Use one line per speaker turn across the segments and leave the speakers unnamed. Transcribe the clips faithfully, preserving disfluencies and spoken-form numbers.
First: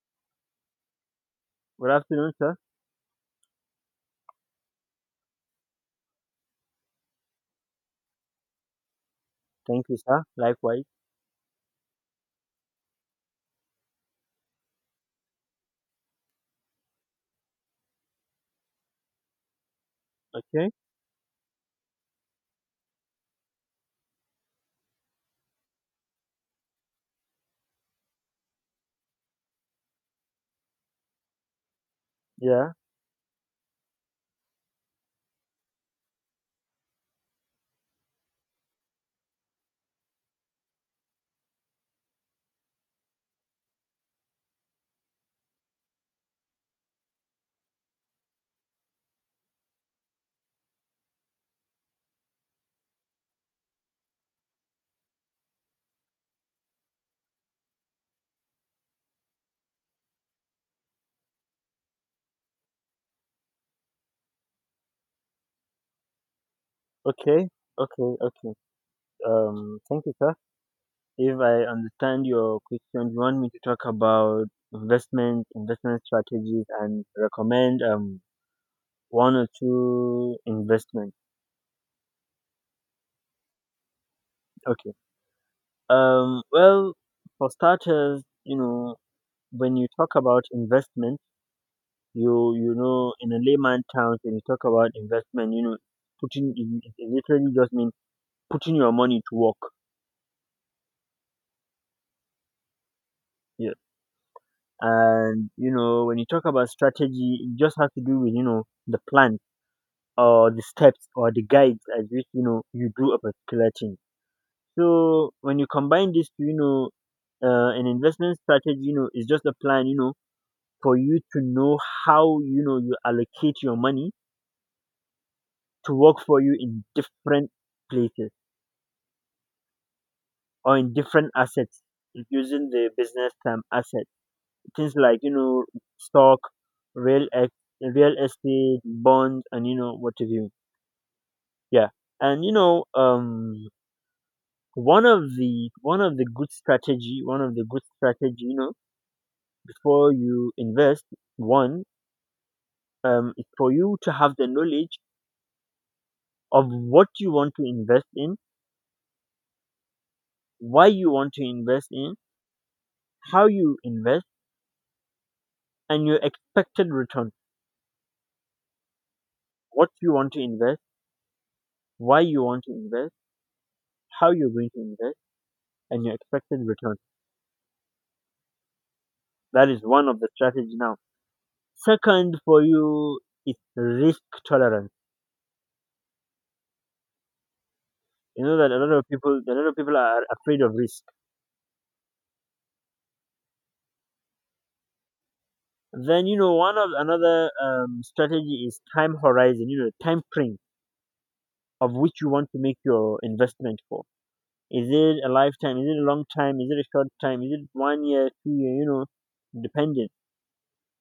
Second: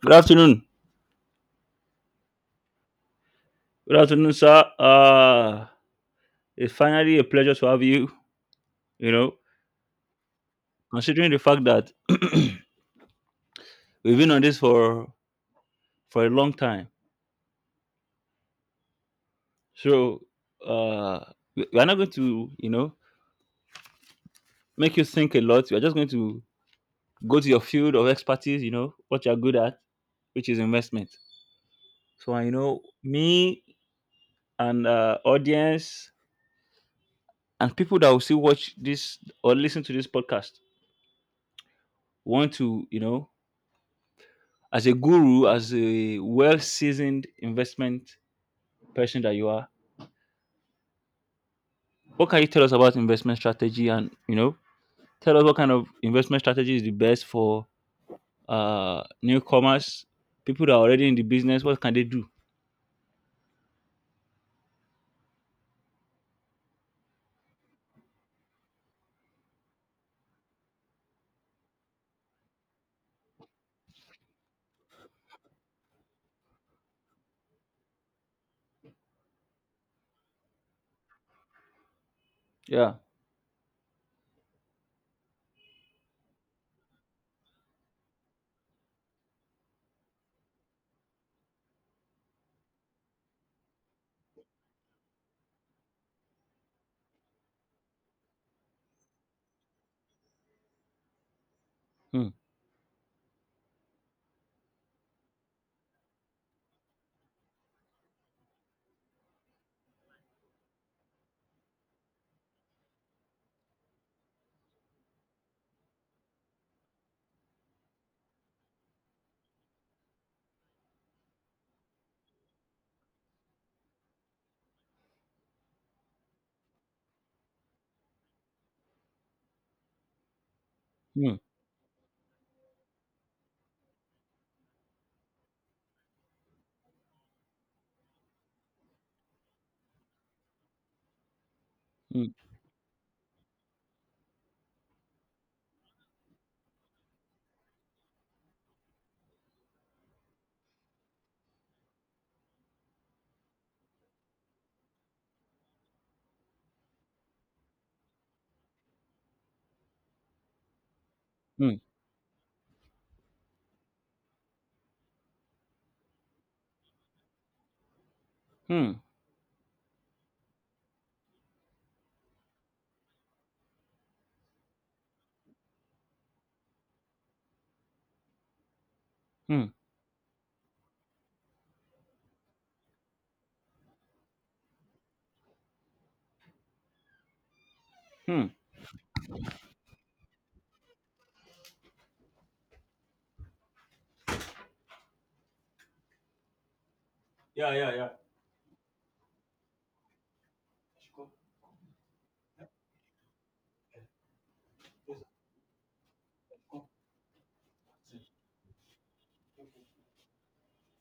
Good afternoon.
Good afternoon, sir.
Good afternoon, sir. Uh, it's finally a pleasure to have you. You know,
Thank you, sir. Likewise.
Considering the fact that we've been on this for for a long time, so
Okay.
uh, we we are not going to, you know, make you think a lot. We are just going to go to your field of expertise. You know, what you are good at, which is investment. So, uh, you
Yeah.
know, me and uh, audience and people that will still watch this or listen to this podcast want to, you know, as a guru, as a well seasoned investment person that you are, what can you tell us about investment strategy? And you know, tell us what kind of investment strategy is the best for uh, newcomers, people that are already in the business. What can they do?
Okay. Okay. Okay. Um. Thank you, sir. If I understand your question, you want me to talk about investment, investment strategies, and recommend um one or two investments.
Yeah.
Okay. Um. Well, for starters, you know, when you talk about investment, you you know, in a layman terms, when you talk about investment, you know, putting it it literally just means putting your money to work.
Hmm.
Yes, and you know, when you talk about strategy, it just has to do with, you know, the plan or the steps or the guides as which, you know, you do a particular thing. So when you combine this to, you know, uh, an investment strategy, you know, is just a plan, you know, for you to know how, you know, you allocate your money to work for you in different places or in different
Hmm.
assets, using the business term asset, things like, you know, stock, real ex- real estate, bonds, and, you know, what have you. Yeah,
Hmm.
and you know um one of the one of the good strategy, one of the good strategy you know, before you invest, one, um is for you to have the knowledge of what you want to invest in, why you want to
Hmm.
invest in, how you invest, and your expected return.
Hmm.
What you want to invest, why you want to invest, how you're going to invest, and your expected return. That
Hmm.
is one of the strategy now. Second, for you, is risk tolerance. You
Hmm.
know that a lot of people, a lot of people are afraid of risk. Then, you know, one of another um, strategy is time horizon. You know, time frame of which you want to make your investment for. Is it a lifetime? Is it a long time? Is it a short time? Is it one year, two year? You know, dependent.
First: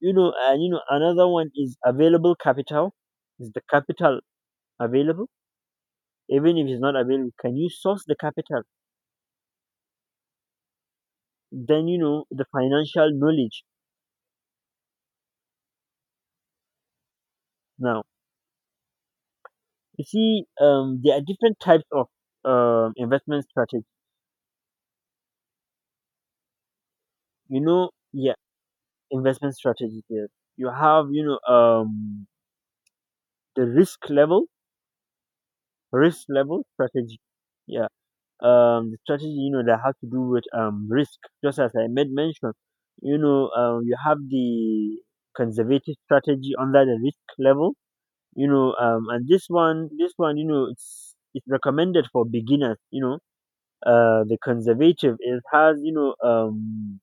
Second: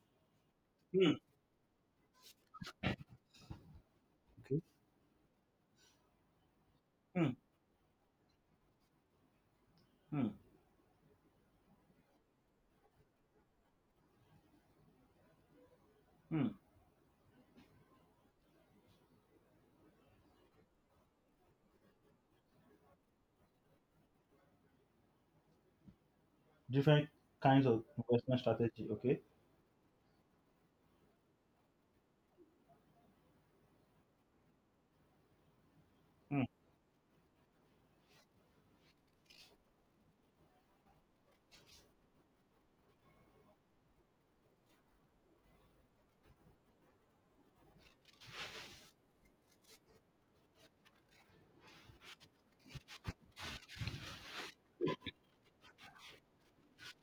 You know, and you know, another one is available capital. Is the capital
Okay.
available? Even if it's not
Hmm.
available, can you source the capital?
Hmm.
Then, you know, the financial knowledge.
Hmm.
Now you see, um there are different types of um investment strategy,
Different
you
kinds of
know. Yeah,
investment strategy. Okay.
investment strategy there, you have, you know, um the risk level, risk
Hmm.
level strategy, yeah, um the strategy, you know, that has to do with um risk, just as I made mention. You know, um you have the conservative strategy under the risk level, you know, um and this one this one, you know, it's it's recommended for beginners, you know, uh, the conservative. It has, you know, um,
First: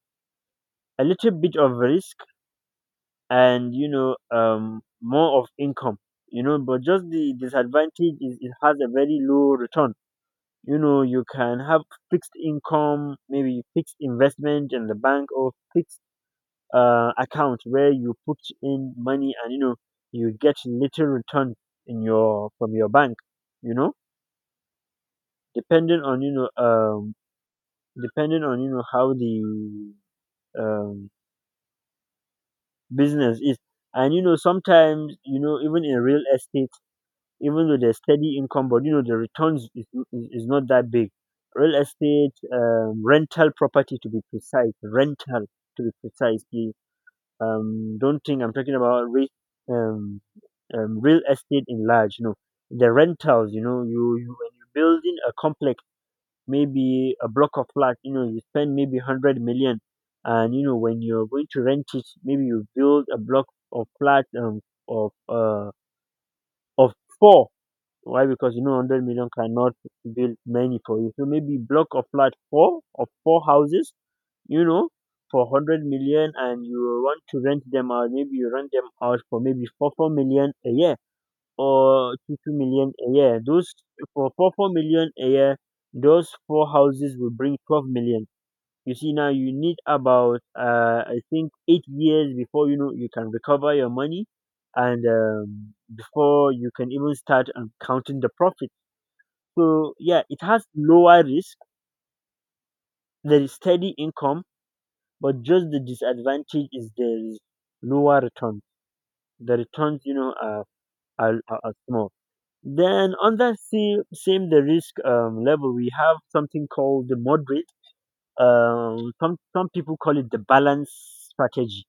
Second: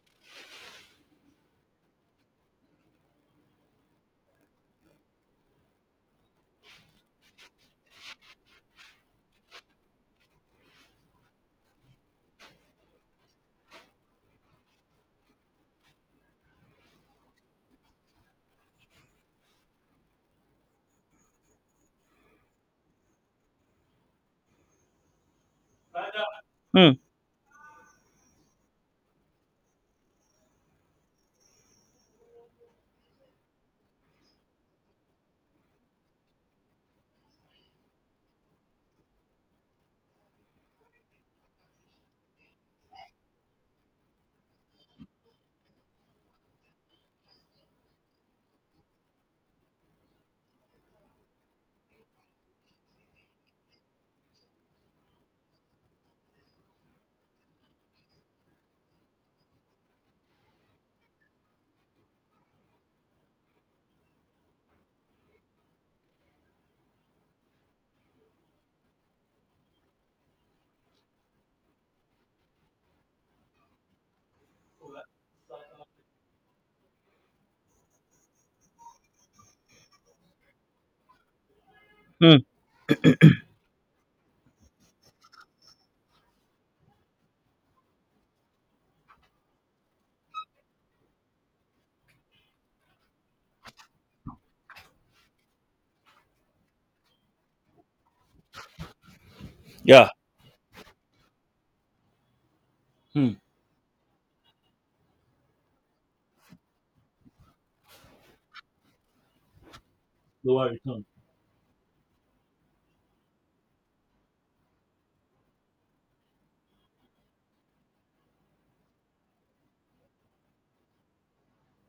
a little bit of risk, and, you know, um, more of income, you know. But just the disadvantage is it has a very low return, you know. You can have fixed income, maybe fixed investment in the bank, or fixed uh, account, where you put in money and, you know, you get little return in your from your bank, you know, depending on, you know,
Hmm.
um depending on, you know, how the um business is. And, you know, sometimes, you know, even in real estate, even though there's steady income, but, you know, the returns is, is, is not that big. Real estate, um, rental property, to be precise, rental to be precise. The, Um, don't think I'm talking about re- um, um, real estate in large. No, the rentals. You know, you, you, when you're building a complex, maybe a block of flat, you know, you spend maybe one hundred million. And, you know, when you're going to rent it, maybe you build a block of flat um, of, uh, of four. Why? Because, you know, one hundred million cannot build many for you. So maybe block of flat four, of four houses, you know, for one hundred million, and you want to rent them out. Maybe you rent them out for maybe four four million a year, or
Hmm.
two two million a year. Those for four four million a year, those four houses will bring twelve million. You see, now you need about uh, I think eight years before, you know, you can recover your money, and, um, before you can even start um, counting the profit. So
Yeah.
yeah, it has lower risk.
Hmm.
There is steady income, but just the disadvantage is there is lower return. The returns, you know, are
Lower return.
are, are are small. Then on that same, same the risk um, level, we have something called the moderate. Um, some some people call it the balance strategy,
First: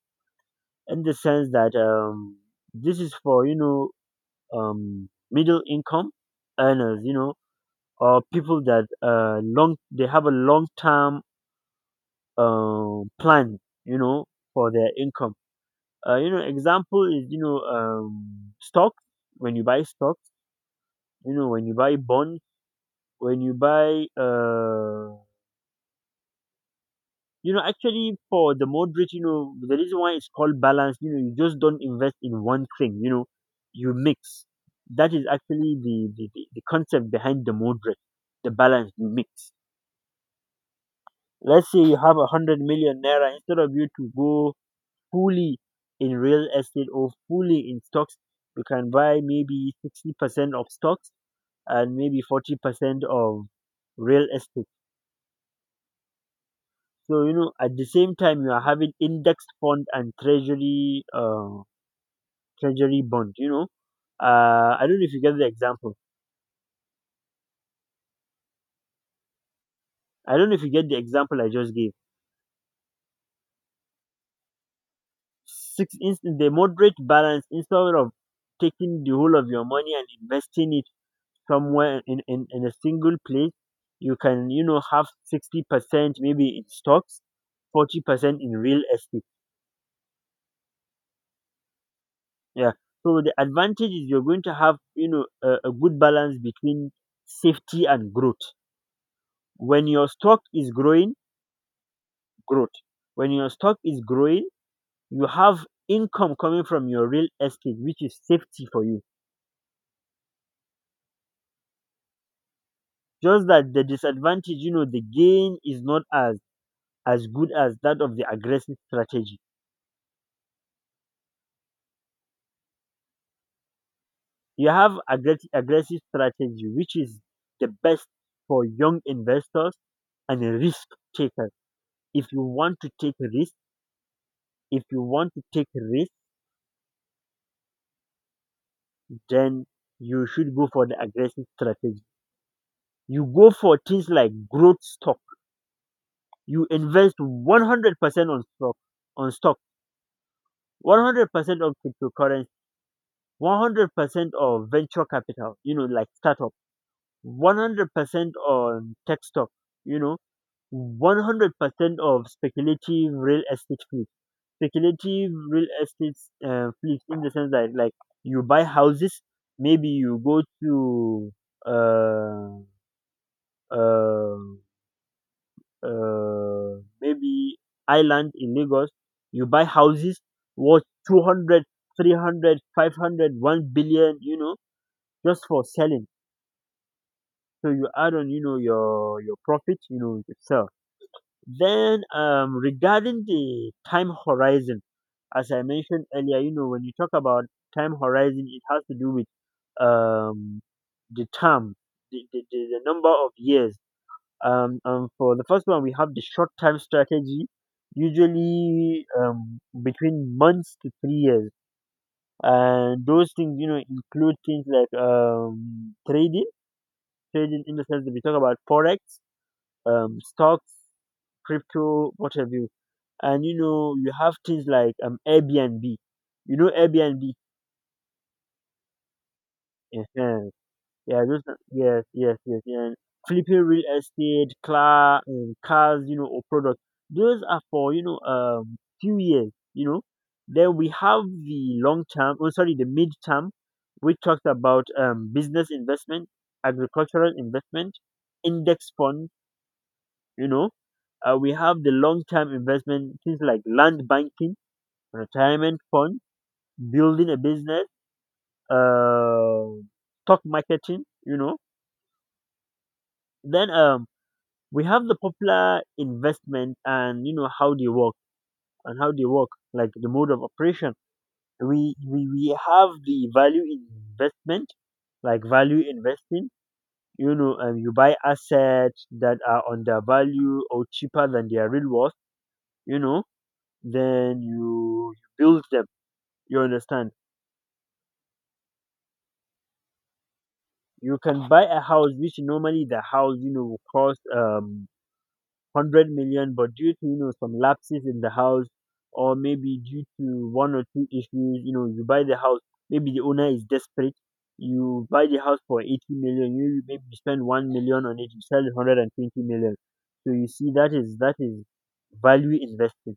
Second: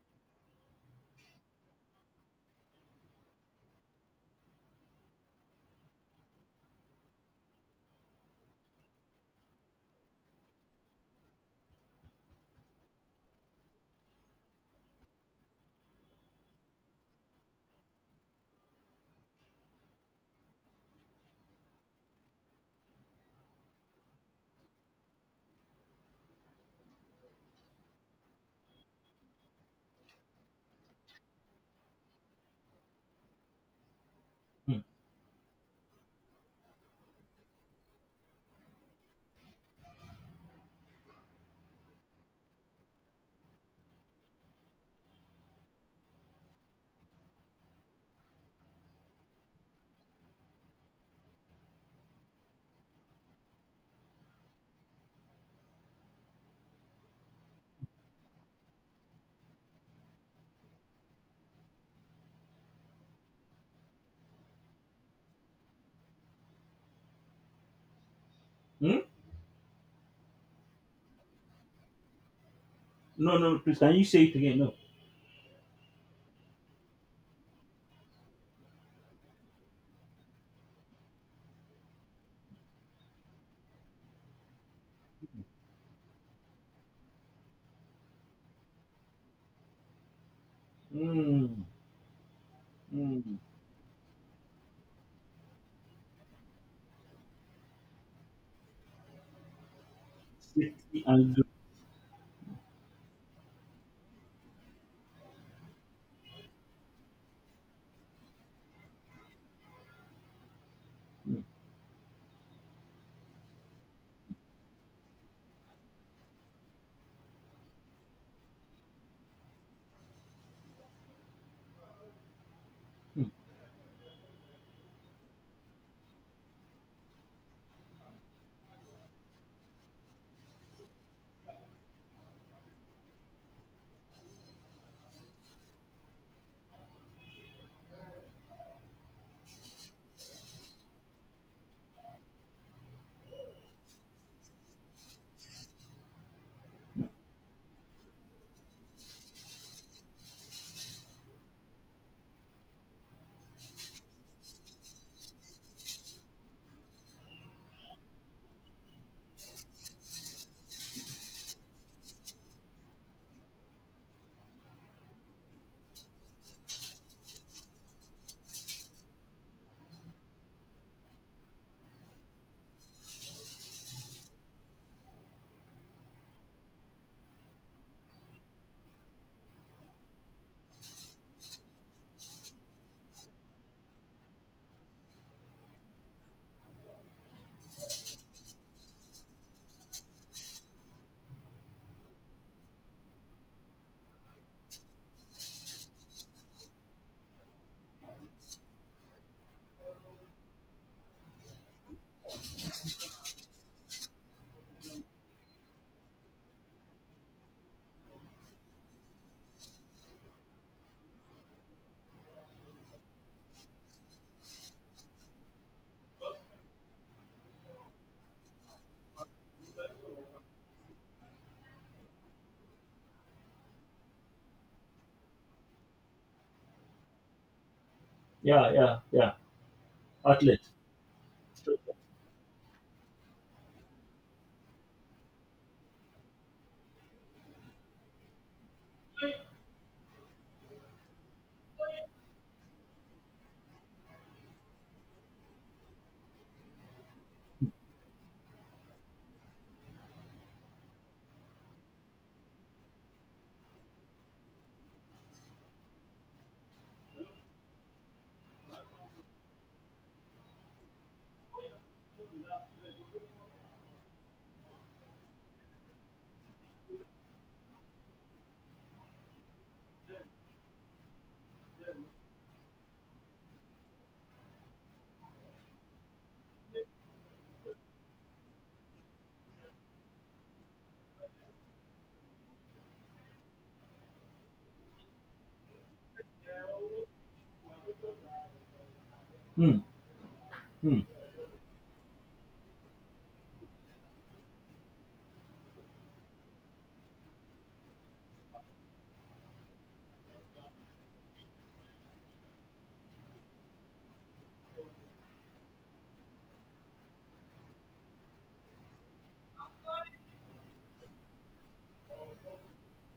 in the sense that um, this is for, you know, um, middle income earners, you know, or people that uh, long they have a long term um plan, you know, for their income. Uh, you know, example is, you know, um, stocks. When you buy stocks, you know, when you buy bonds, when you buy uh you know, actually for the moderate, you know, the reason why it's called balance, you know, you just don't invest in one thing, you know, you mix.
Hmm.
That is actually the the, the the concept behind the moderate, the balance. You mix. Let's say you have a hundred million naira. Instead of you to go fully in real estate or fully in stocks, you can buy maybe sixty percent of stocks and maybe forty percent of real estate. So, you know, at the same time, you are having index fund and treasury uh, treasury bond. You know, uh, I don't know if you get the example.
Hmm?
I don't know if you get the example I just gave.
No, no, please. Can you say it again? No.
Six in, the moderate balance, instead of taking the whole of your money and investing it somewhere in, in, in a single place, you can, you know, have sixty percent maybe in stocks, forty percent in real estate.
Hmm.
Yeah. So the
Hmm.
advantage is you're going to have, you know, a, a good balance between safety and growth. When your stock is
City
growing,
and
growth, when your stock is growing, you have income coming from your real estate, which is safety for you. Just that the disadvantage, you know, the gain is not as as good as that of the aggressive strategy.
Hmm.
You have aggressive, aggressive strategy, which is the best for young investors and risk takers. If you want to take risk, if you want to take risk, then you should go for the aggressive strategy. You go for things like growth stock. You invest one hundred percent on stock, on stock one hundred percent on cryptocurrency. one hundred percent of venture capital, you know, like startup. one hundred percent on tech stock, you know. one hundred percent of speculative real estate fleet, speculative real estate, uh, fleet, in the sense that like you buy houses. Maybe you go to uh, uh, uh, maybe island in Lagos. You buy houses worth two hundred, three hundred, five hundred, one billion, you know, just for selling. So you add on, you know, your your profit, you know, you. Then, um, regarding the time horizon, as I mentioned earlier, you know, when you talk about time horizon, it has to do with um, the term, the, the, the, the number of years. Um, um, for the first one, we have the short term strategy, usually um, between months to three years. And those things, you know, include things like um, trading, trading in the sense that we talk about forex, um, stocks, crypto, what have you. And, you know, you have things like um, Airbnb. You know, Airbnb.
Yeah, yeah, yeah. Outlet.
Yeah, those are, yes, yes, yes, yeah. Flipping real estate, car, um, cars, you know, or products. Those are for, you know, um, few years, you know. Then we have the long term. Oh, sorry, the mid term, which talks about um, business investment, agricultural investment, index fund. You know, uh, we have the long term investment, things like land banking, retirement fund, building a business, uh, stock marketing. You know, then um we have the popular investment and, you know, how they work. And how they work, like the mode of operation, we we, we have the value in investment, like value investing. You know, um, you buy assets that are undervalued or cheaper than their real worth, you know. Then you you build them, you understand?
Hmm. Hmm.
You can buy a house which normally the house, you know, will cost um one hundred million, but due to, you know, some lapses in the house, or maybe due to one or two issues, you know, you buy the house. Maybe the owner is desperate. You buy the house for eighty million. You, maybe you spend one million on it, you sell it one hundred twenty million. So you see, that is that is value invested.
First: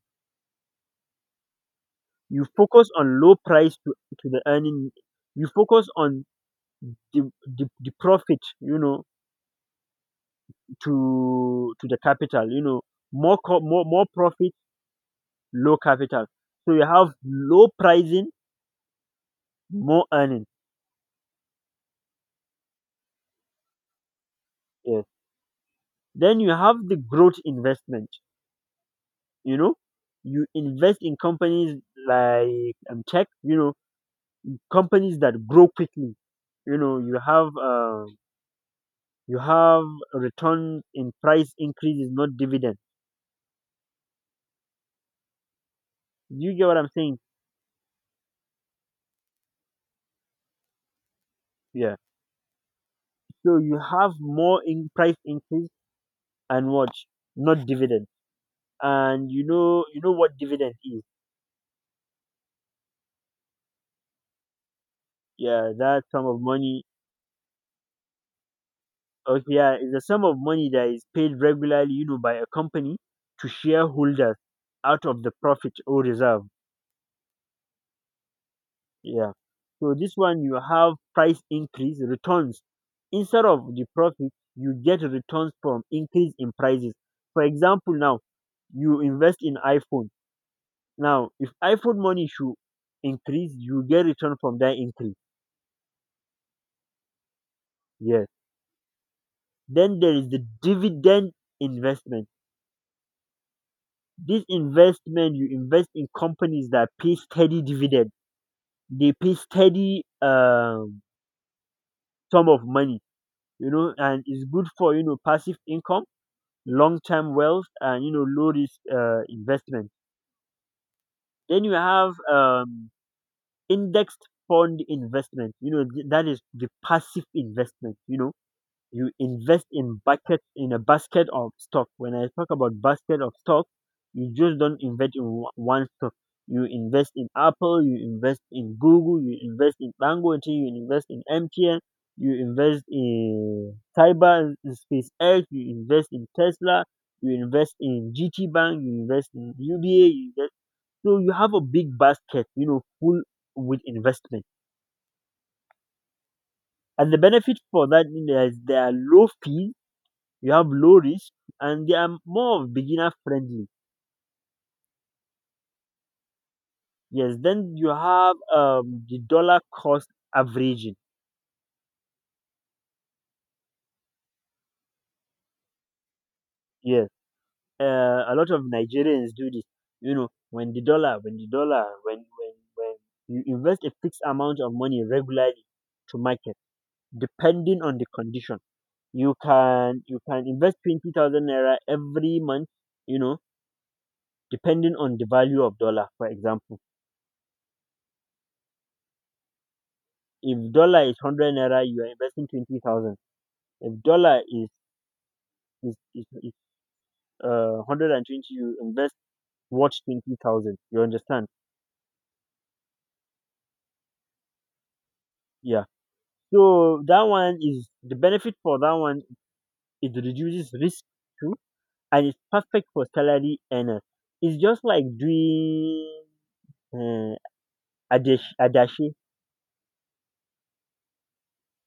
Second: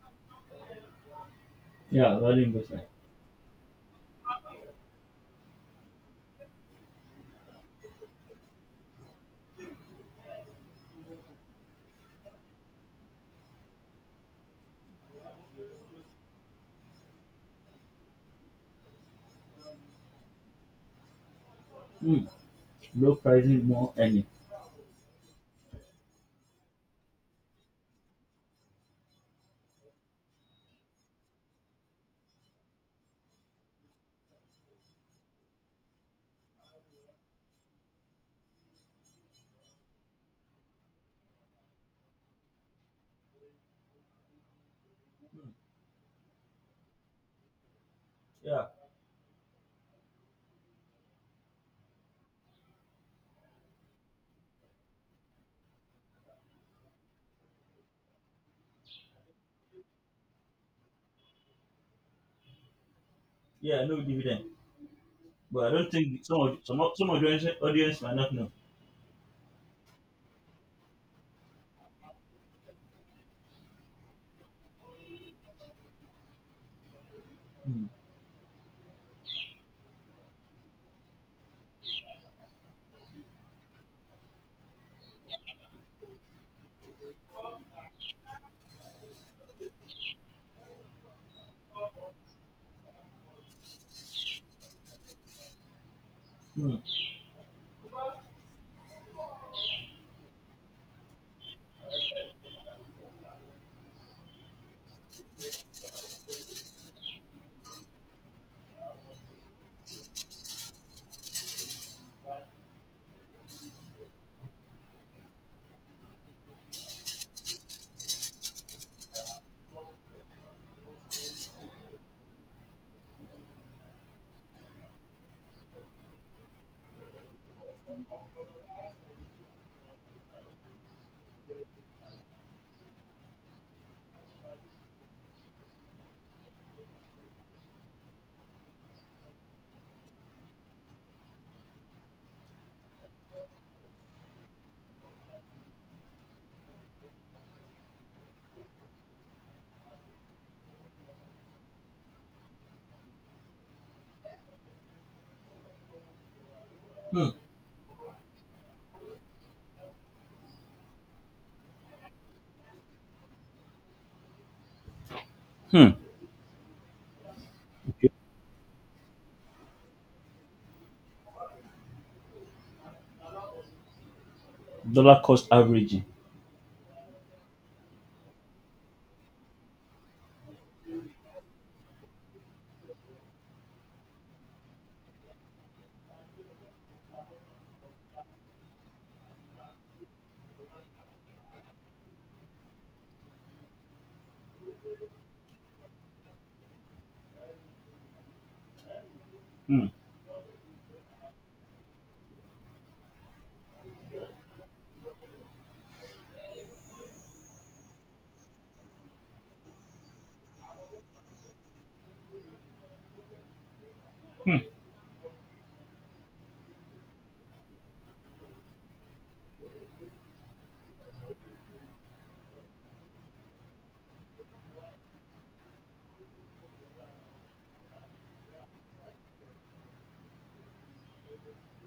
Yeah, value
You
investment.
focus on low price to, to the earning. You focus on the, the, the profit, you know, to to the capital. You know, more co- more more profit, low capital. So you have low pricing, more earning.
Hmm. Low pricing, more earning.
Yes. Then you have the growth investment. You know, you invest in companies like um, tech. You know, companies that grow quickly. You know, you have uh, you have return in price increases, not dividend. You get what I'm saying? Yeah. So you have more in price increase and what? Not dividend. And you know, you know what dividend is.
Yeah, no dividend. But I
Yeah,
don't
that
think
sum of
some of some
money.
of- some of the audience audience might not know.
Okay, yeah, it's a sum of money that is paid regularly, you know, by a company to shareholders out of the profit or reserve. Yeah. So this one you have price increase returns. Instead of the profit, you get returns from increase in prices. For example, now you invest in iPhone. Now, if iPhone money should increase, you get return from that increase. Yes. Then there is the dividend investment. This investment you invest in companies that pay steady dividend, they pay steady um, sum of money, you know, and it's good for you know passive income, long term wealth, and you know low risk uh, investment. Then you have um, indexed fund investment, you know, th- that is the passive investment, you know you invest in bucket in a basket of stock. When I talk about basket of stock, you just don't invest in o- one stock. You invest in Apple, you invest in Google, you invest in Dangote, you invest in M T N, you invest in Cyber, in SpaceX, you invest in Tesla, you invest in G T Bank, you invest in U B A, you invest. So you have a big basket, you know, full with investment. And the benefit for that is there is- there are low fees, you have low reach, and they are more of beginner friendly.
Hmm.
Yes, then you
Okay.
have um, the dollar cost averaging.
Dollar cost averaging.
Yes, uh, a lot of Nigerians do this. You know, when the dollar, when the dollar, when when when you invest a fixed amount of money regularly to market, depending on the condition, you can you can invest twenty thousand naira every month. You know, depending on the value of dollar, for example.
Hmm.
If dollar is hundred naira, you are investing twenty thousand. If dollar is is is is uh one hundred and twenty, you invest watch twenty thousand. You understand?
Hmm.
Yeah. So that one is the benefit for that one. It reduces risk too, and it's perfect for salary earners. It's just like doing uh, adash adashe.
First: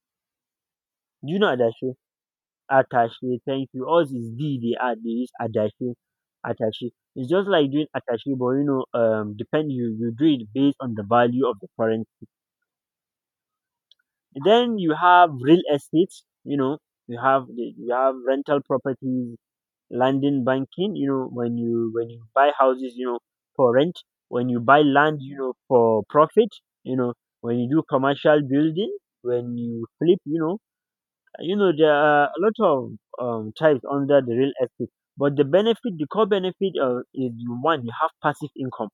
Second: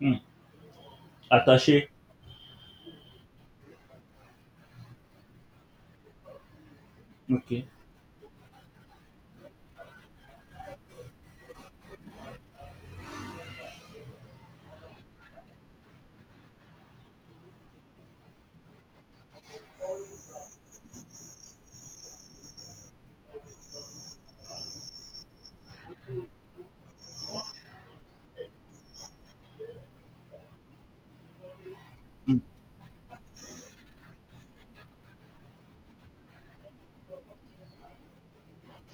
Hmm.
Do you know
Attaché.
adashe? Attache. Thank you. Ours is D. They are they use adashe. Attache. It's just
Okay.
like doing attache, but you know, um, depend you you do it based on the value of the currency. Then you have real estate, you know, you have you have rental properties, landing banking, you know, when you when you buy houses, you know, for rent, when you buy land, you know, for profit, you know, when you do commercial building, when you flip, you know, you know, there are a lot of um, types under the real estate. But the benefit, the core benefit, uh, is you one, you have passive income,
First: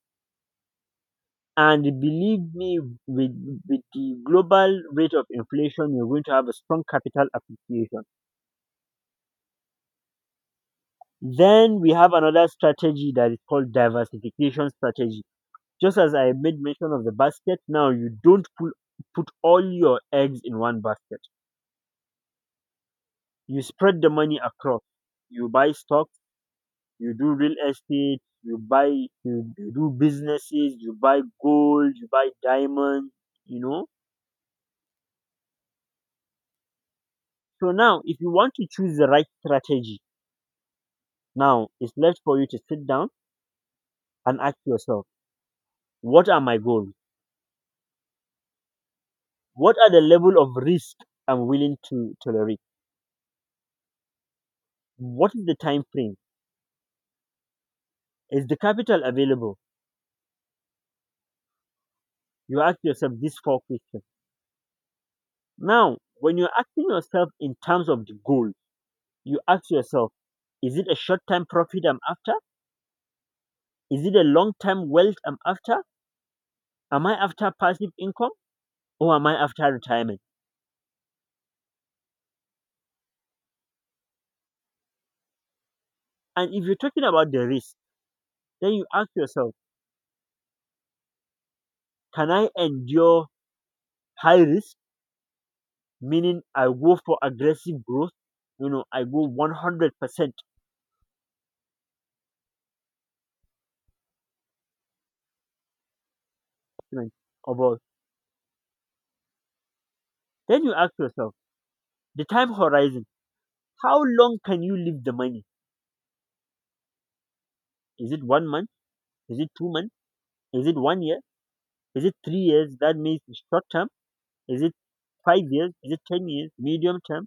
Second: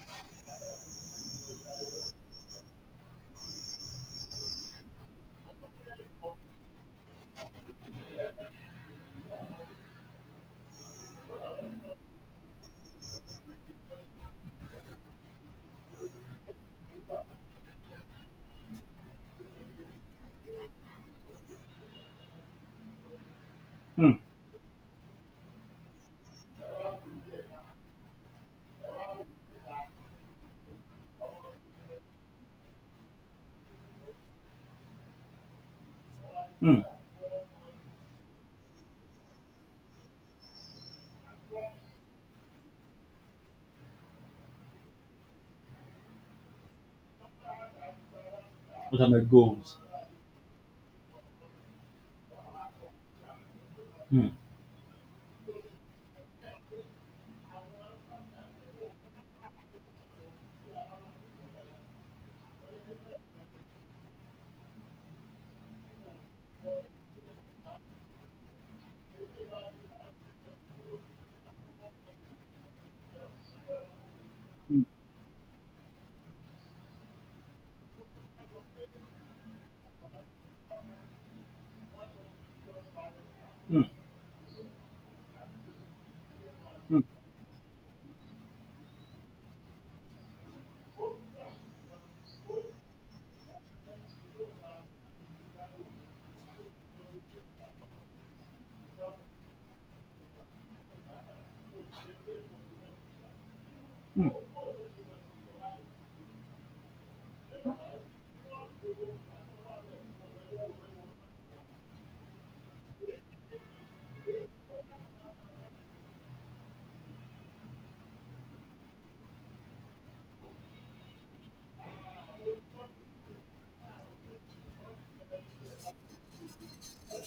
and believe me, with, with the global rate of inflation, you're going to have a strong capital appreciation. Then we have another strategy that is called diversification strategy. Just as I made mention of the basket, now you don't pull, put all your eggs in one basket. You spread the
Hmm.
money across. You buy stocks, you do real estate, you buy, you, you do businesses, you buy gold, you buy diamonds, you know.
Hmm.
So now, if you want to choose the right strategy, now it's left for you to sit down and ask yourself, what are my goals?
What are my
What
goals?
are the level of risk I'm willing to tolerate?
Hmm.
What is the time frame? Is the capital available? You ask yourself these four questions. Now, when you're asking yourself in terms of the goal, you ask yourself, is it a short time profit I'm after? Is it a long
Hmm.
time wealth I'm after? Am I after passive income or am I after retirement?
Hmm.
And if you're
Hmm.
talking about the risk, then you ask yourself, can I endure high risk? Meaning I go for aggressive growth, you know, I go one hundred percent different about. Then you ask yourself, the time horizon, how long can you leave the money? Is it one month? Is it two months? Is it one year? Is it three years? That means it's short term. Is it five years? Is it ten years? Medium term?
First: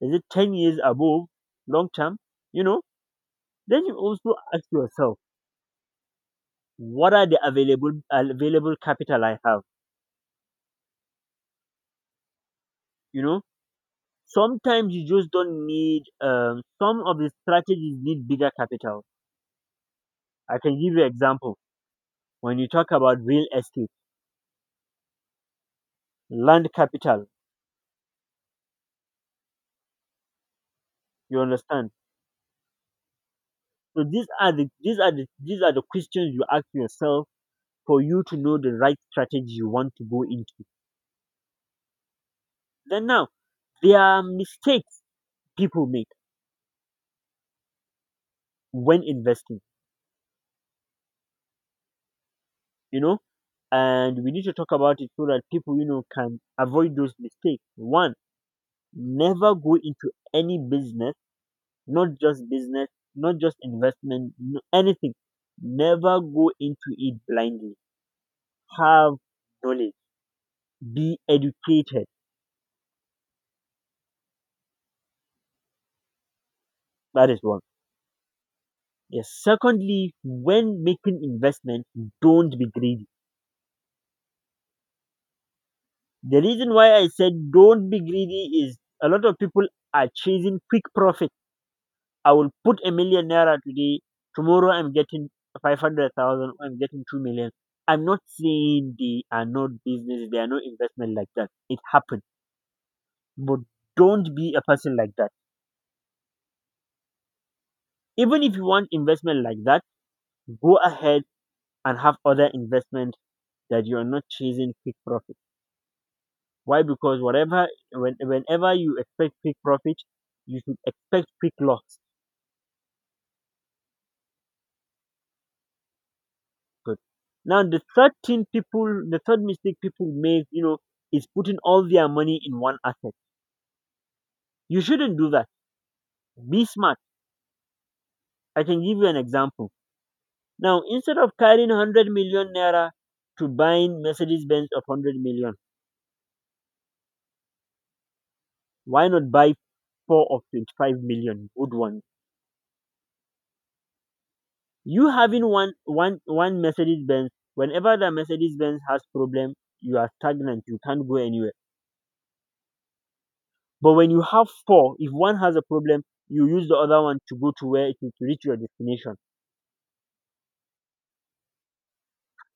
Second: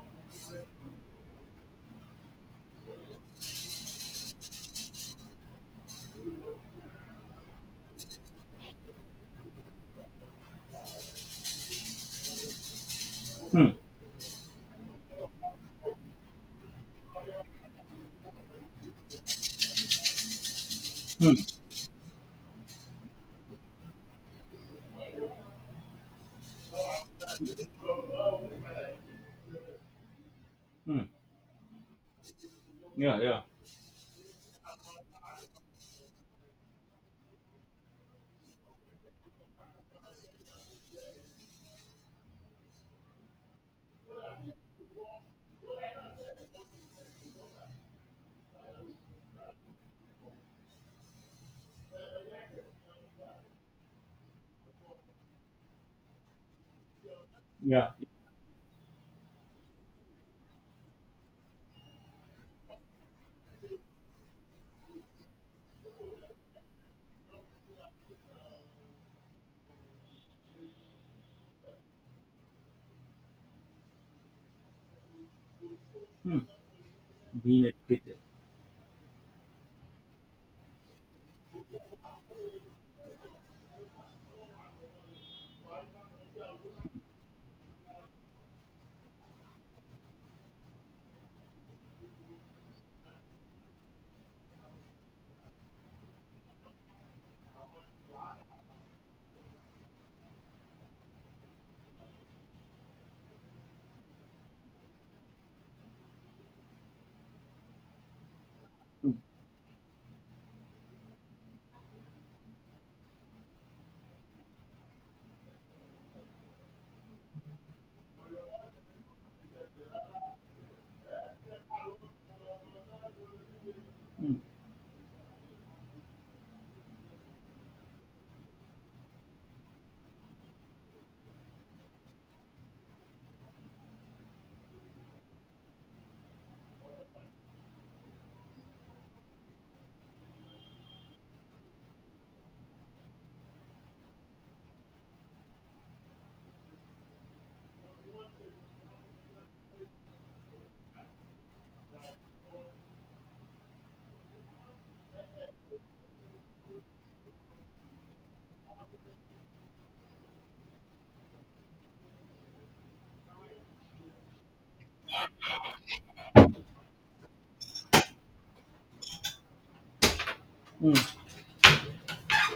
Is it ten years above long term? You know, then you also ask yourself, what are the available available capital I have? You know,
Hmm.
sometimes you just don't need um, some of the strategies need bigger capital. I can give you
Hmm.
example, when you talk about real estate, land capital,
Hmm.
you understand?
Yeah, yeah,
So these are the these are the these are the questions you ask yourself for you to know the right strategy you want to go into. Then now, there are mistakes people make when investing, you know, and we need to talk about it so that people you know can avoid those mistakes.
yeah.
One, never go into any business, not just business, not just investment, n- anything. Never go into it blindly. Have knowledge. Be educated.
Hmm.
That is one.
Being educated.
Yes. Secondly, when making investment, don't be greedy. The reason why I said don't be greedy is a lot of people are chasing quick profit. I will put a million naira today. Tomorrow I'm getting five hundred thousand. I'm getting two million. I'm not saying they are not business, they are no investment like that. It happens, but don't be a person like that. Even if you want investment like that, go ahead and have other investment that you're not chasing quick profit. Why? Because whatever, when, whenever you expect quick profit, you should expect quick loss. Good. Now, the third thing people, the third mistake people make, you know, is putting all their money in one asset. You shouldn't do that. Be smart. I can give you an example. Now, instead of carrying one hundred million naira to buying Mercedes Benz of one hundred million, why not buy four or twenty-five million good ones. You having one one one Mercedes Benz, whenever that Mercedes Benz has problem, you are stagnant. You can't go anywhere. But when you have four, if one has a problem, you use the other one to go to where to, to reach your destination.
Hmm.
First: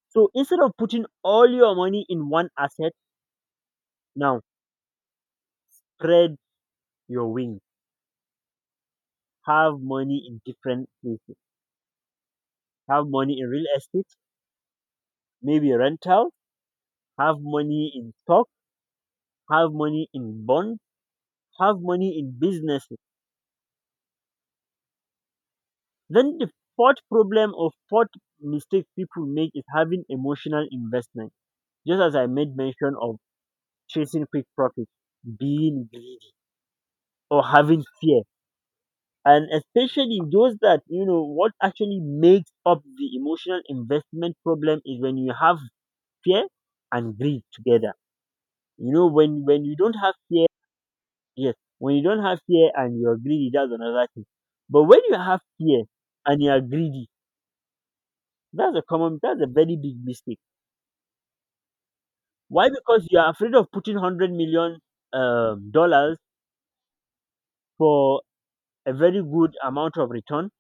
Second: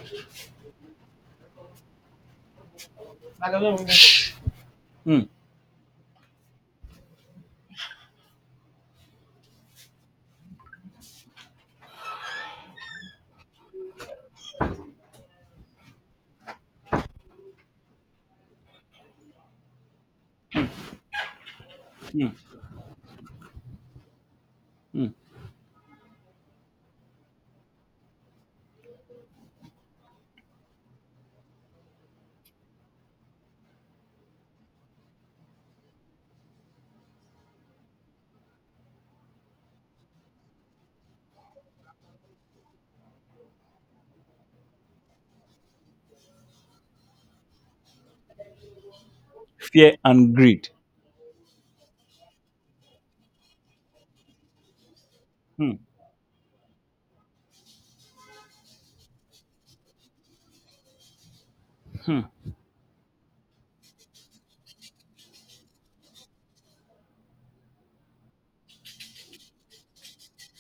So instead of putting all your money in one asset, now
Hmm.
spread your wings. Have money in different places. Have money in real estate, maybe rental. Have money in stock. Have money in bonds. Have money
Hmm.
in business.
Hmm.
Then the fourth problem or fourth mistake people make is having emotional investment. Just as I made mention of chasing quick profit, being greedy, or having fear. And especially those that, you know, what actually makes up the emotional investment problem is when you have fear and greed together. You know, when, when you don't
Fear
have
and
fear,
greed.
yes, when you don't have fear and you're greedy, that's another thing. But when you have
Hmm,
fear and you are greedy, that's a common, that's a very big mistake.
hmm,
Why? Because you are afraid of putting hundred million um, dollars for a very good amount of return.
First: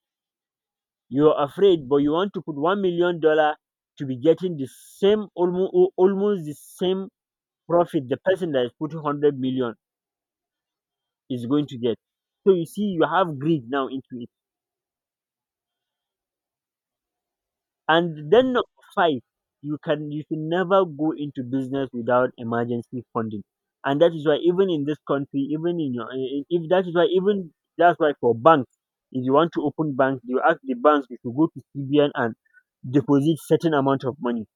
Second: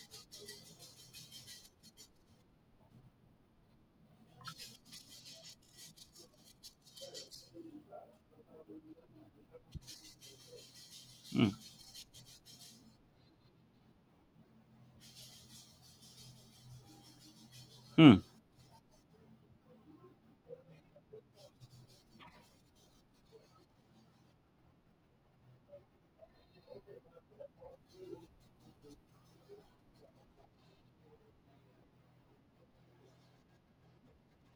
You are afraid, but you want to put one million dollar to be getting the same almost almost the same profit the person that is putting hundred million is
hmm,
going to get. So you see, you have greed now into it.
hmm.
And then number five, you can you can never go into business without emergency funding, and that is why even in this country, even in your eh, eh, if that is why even that's why for banks, if you want to open bank, you ask the banks if you go to C B N and deposit certain amount of money.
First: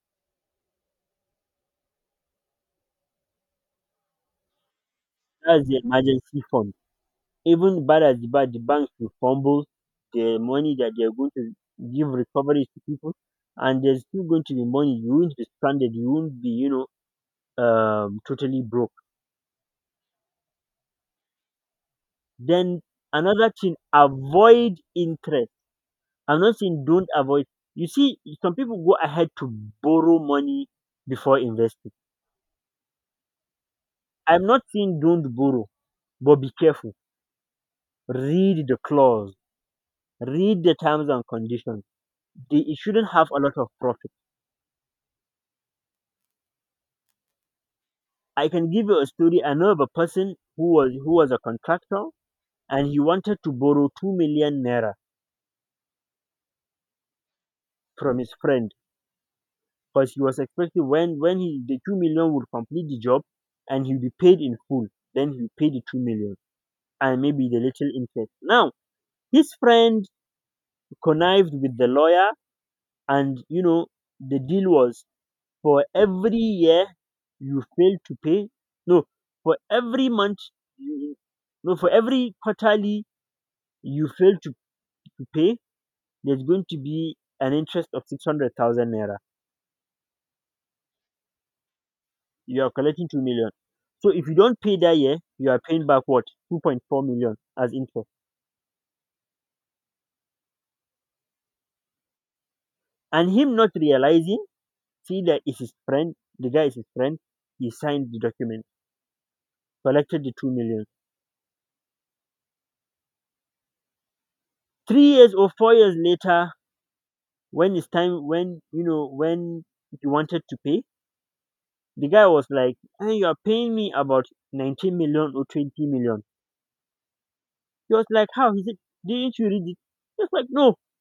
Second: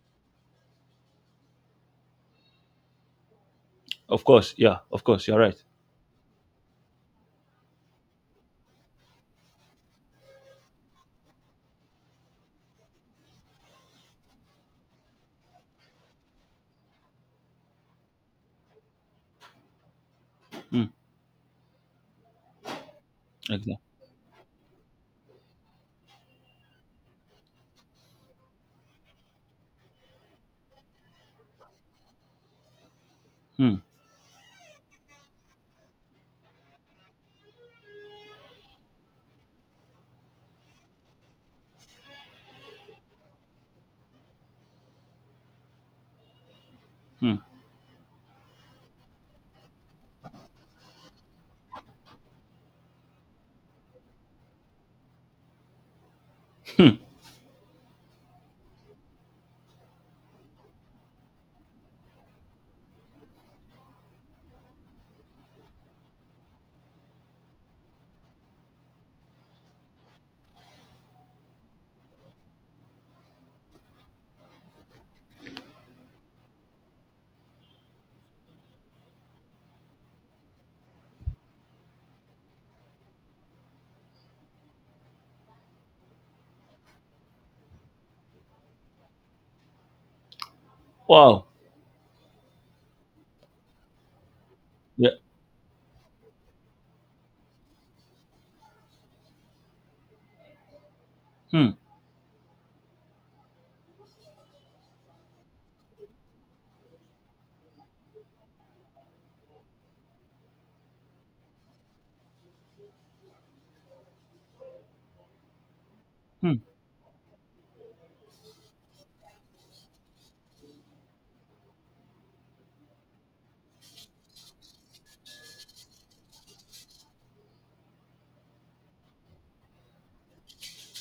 Of course, yeah, of course, you're right.
That's the emergency fund. Even bad as bad, the banks will fumble the money that they are going to give recovery to people, and there's still going to be money. You won't be stranded. You won't be you know um totally broke.
Hmm,
Then another thing,
exactly.
avoid interest. I'm not saying don't avoid. You see, some people go ahead to borrow money before investing.
Hmm,
I'm not saying don't borrow, but be careful. Read the clause, read the terms and conditions. They, it shouldn't have a lot of profit.
hmm.
I can give you a story. I know of a person who was who was a contractor and he wanted to borrow two million naira from his friend because he was expecting when when he the two million would complete the job and he'll be paid in full. Then he'll pay the two million and maybe the little interest. Now his friend connived with the lawyer, and you know the deal was for every year you fail to pay. No, for every month. You, no, for every quarterly you fail to, to pay, there's going to be an interest of six hundred thousand naira.
Wow.
You are collecting two million. So if you don't pay that
Yeah.
year, you are paying back what? 2.4 million as interest.
Hmm,
And him not realizing, see, that is his friend, the guy is his friend, he signed the document, collected the 2 million. Three years or four years later,
hmm,
when it's time, when, you know, when he wanted to pay, the guy was like, "Hey, you are paying me about nineteen million or twenty million." He was like, "How?" He said, "Didn't you read it?" He was like, "No." He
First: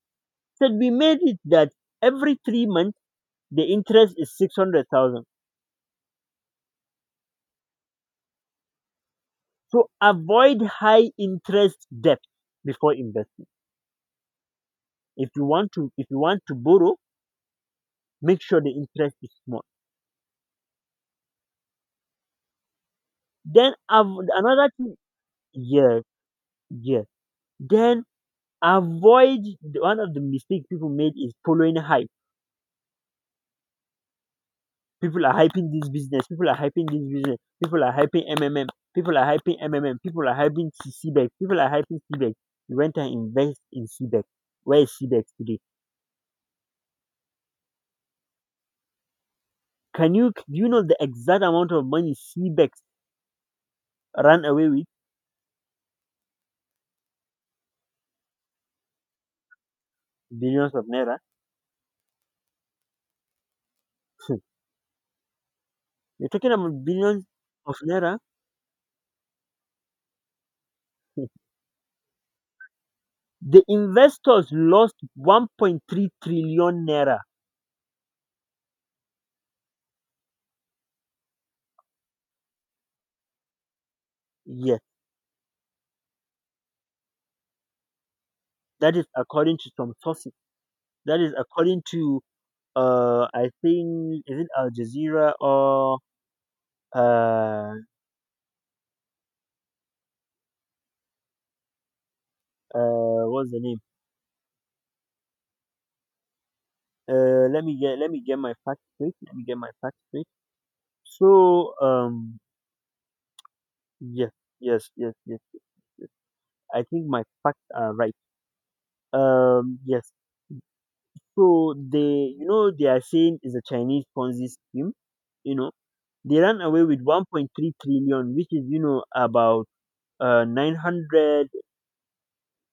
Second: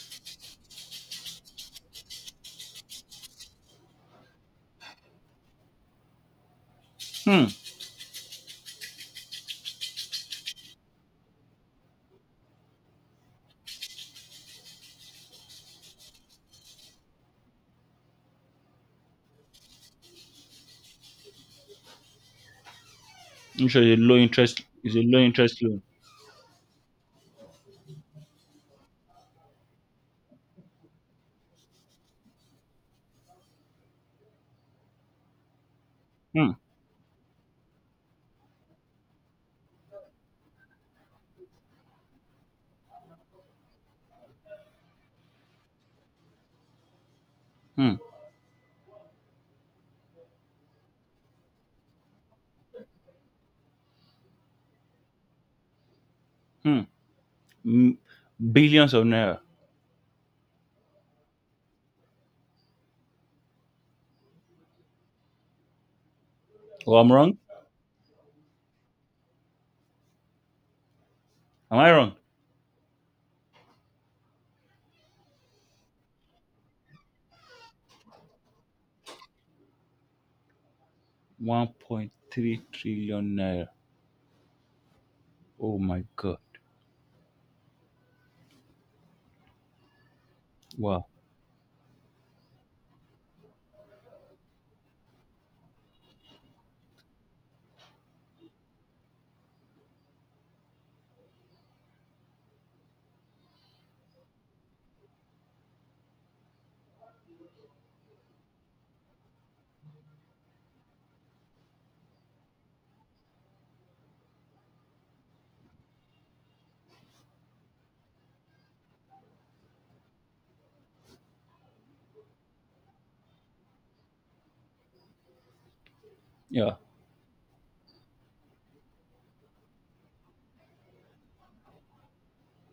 said, "We made it that every three months, the interest is six hundred thousand"
hmm.
So avoid high interest debt before investing. If you want to if you want to borrow, make sure the interest is small.
I'm
Then
sure it's a low
av-
interest
another
is
thing.
a low interest loan.
Yes, yes. Then avoid the- one of the mistakes people made is following hype. People are hyping this business, people
Hmm,
are hyping this business, people are hyping M M M, people are hyping M M M, people are hyping C B E C, people are hyping C B E C. You went and invest in C B E C. Where is C B E C today?
hmm,
Can you do you know the exact amount of money C B E X ran away with?
hmm. Mm. Billions of naira.
Billions of naira. You're talking about
Oh, I'm
billions
wrong.
of naira.
Am I wrong?
The investors lost one point three trillion naira.
one point three trillion naira.
Yes,
Oh my god.
that is according to some sources.
Wow.
That is according to uh, I think, is it Al Jazeera or uh, uh, what's the name? Uh, let me get let me get my facts straight. Let me get my facts straight. So um, yes, yes, yes, yes. I think my facts are right. Um, yes. So they, you know, they are saying is a Chinese Ponzi scheme. You know, they ran
Yeah.
away with one point three trillion, which is you know about uh nine hundred,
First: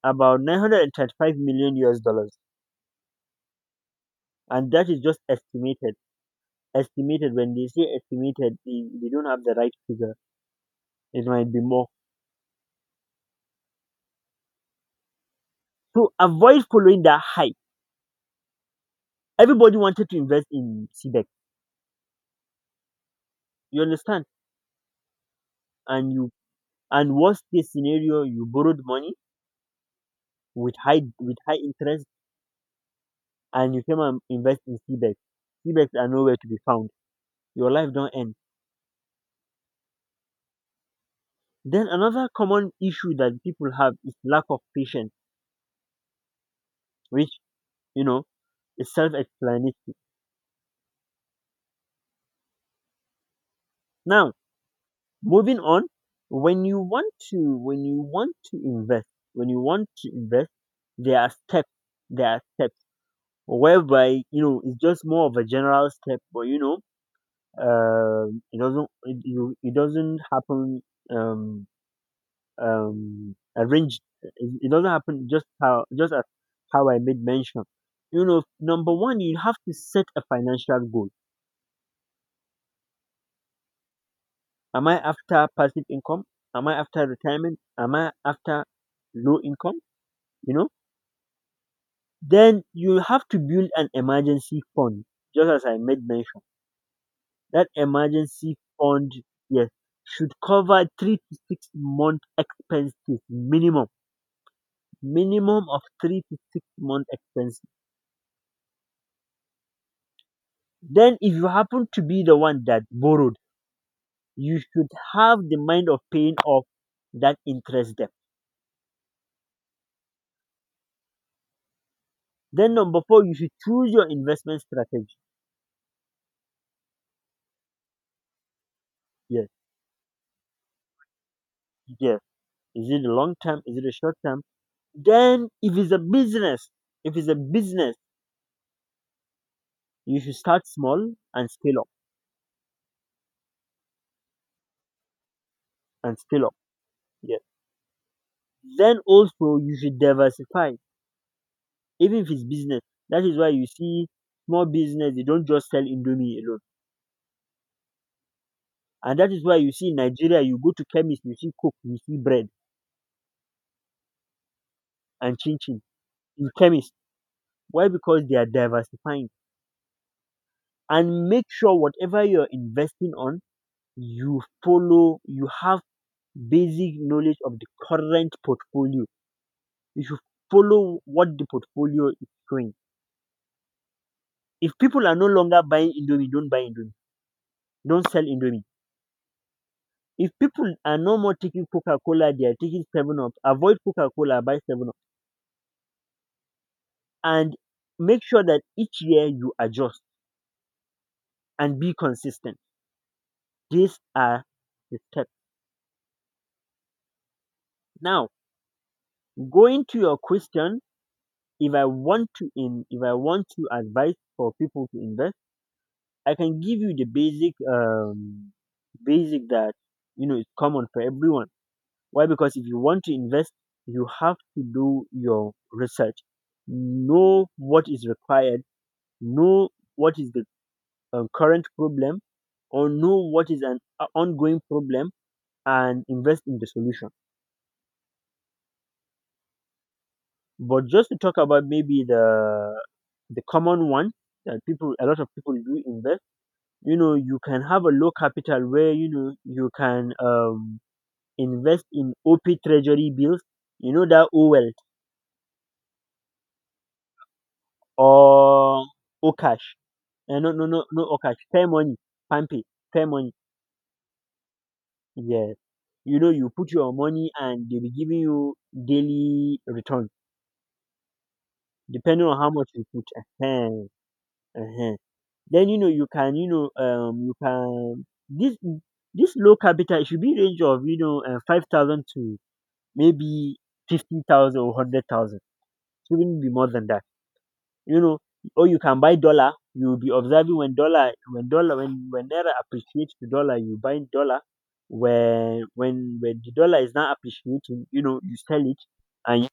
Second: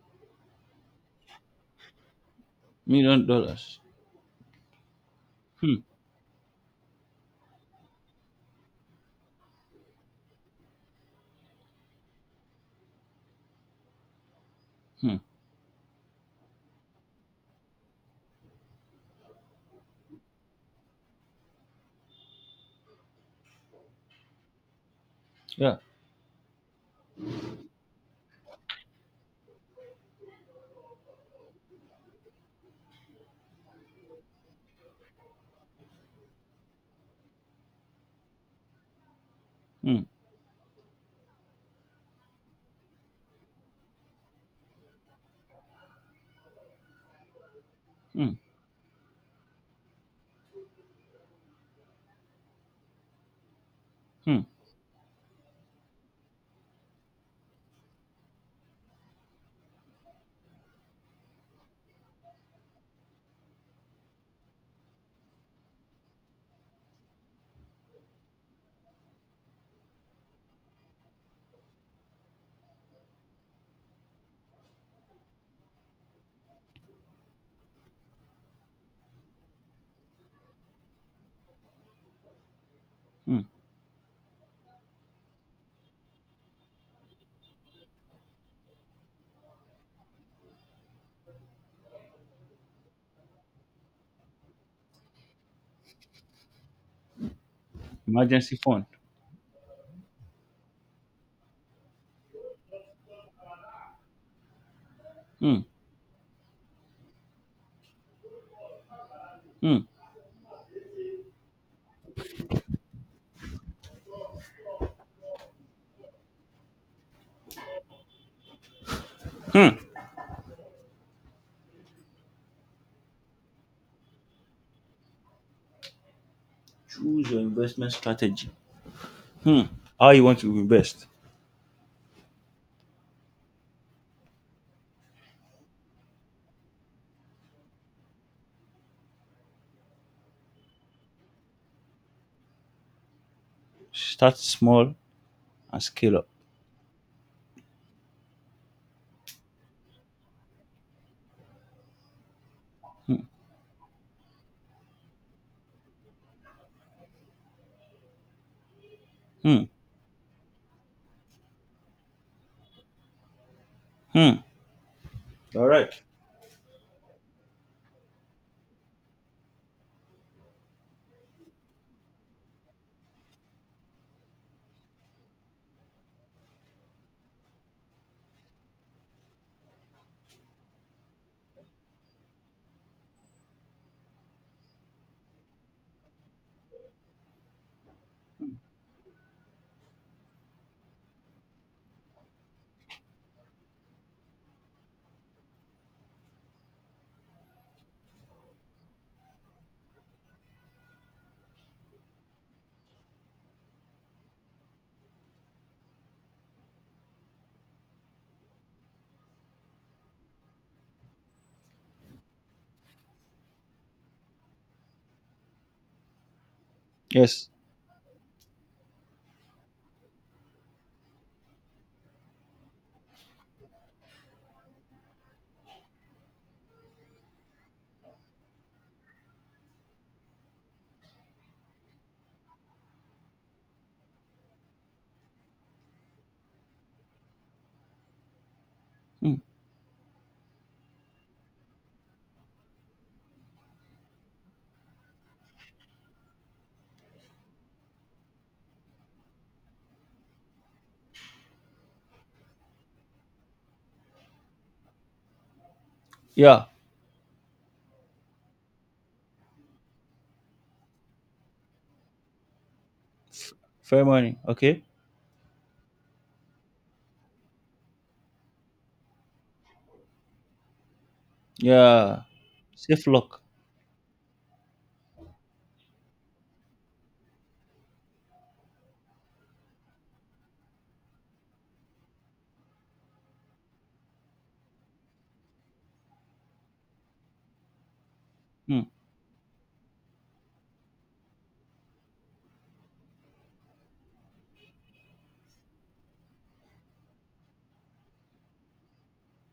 about nine hundred thirty-five million U S dollars,
Million dollars.
and that is just
Hmm,
estimated. Estimated, when they say estimated, they, they don't have the right figure. It might be more.
hmm.
So avoid following that hype. Everybody wanted to invest in C B E C. You understand?
Yeah.
And you and worst case scenario, you borrowed money with high with high interest and you came and invest in C B E X. C B E X are nowhere to be found. Your life don't end.
Hmm,
Then another common issue that people have is lack of patience, which you know
hmm,
is self-explanatory. Now,
hmm,
moving on, when you want to when you want to invest, when you want to invest, there are steps. There are steps whereby you know it's just more of a general step, but you know, um, it doesn't it, you- it doesn't happen. Um, um, arranged. It it doesn't happen just how just as how I made mention. You know, number one, you have to set a financial goal.
hmm.
Am I after passive income? Am I after retirement? Am I after low income? You know, then you have to build an emergency fund, just as I made mention. That
Emergency
emergency
fund.
fund, yes, should cover three to six month expenses minimum,
Hmm,
minimum of three to six month expenses.
hmm.
Then, if you happen to be the one that borrowed, you should have the mind of paying off that interest debt.
um
Then, number four, you should choose your investment strategy.
Choose your investment strategy.
Yes,
Hmm. How you want to invest.
yes. Is it a long term? Is it a short term? Then, if it's a business, if it's a business, you should start small and scale up
Start small and scale
and
up.
scale up. Yes. Then also you should diversify, even if it's business.
Hmm.
That is why you see small business, they don't just sell Indomie alone. And that is why
Hmm.
you see in Nigeria, you go to chemist, you see coke, you see bread,
Hmm.
and chin
All
chin
right.
in chemist. Why? Because they are diversifying. And make sure whatever you're investing on, you follow, you have basic knowledge of the current portfolio. You should follow what the portfolio is doing. If people are no longer buying Indomie, don't buy Indomie. Don't sell Indomie. If people are no more taking Coca Cola, they are taking seven Up. Avoid Coca Cola, buy seven Up. And make sure that each year you adjust and be consistent. These are the steps. Now, going to your question, if I want to in if I want to advise for people to invest, I can give you the
Yes.
basic, um basic that you know is common for everyone. Why? Because if you want to invest, you have to do your research, know what is required, know what is the uh, current problem, or know what is an o- ongoing problem, and invest in the solution.
Hmm.
But just to talk about maybe the the common one that people a lot of people do invest, you know you can have a low capital where you know you can um invest in op treasury bills, you know that O Wealth
Yeah.
or Okash, uh, no, no, no, no, Okash, Fair Money, Pampe, Fair Money,
Fair money. Okay.
yeah. you know you put your money and they be giving you daily return
Yeah.
depending on how much you put.
Safe lock.
Uh-huh, uh-huh. Then you know you can, you know um you can, this this low capital, it should be range of, you know uh, five thousand to maybe fifty thousand or hundred thousand. It shouldn't be more than that. You know, or you
Hmm.
can buy dollar. You'll be observing when dollar when dollar when when naira appreciates to dollar, you buy dollar. When when when the dollar is not appreciating, you know you sell it, and you,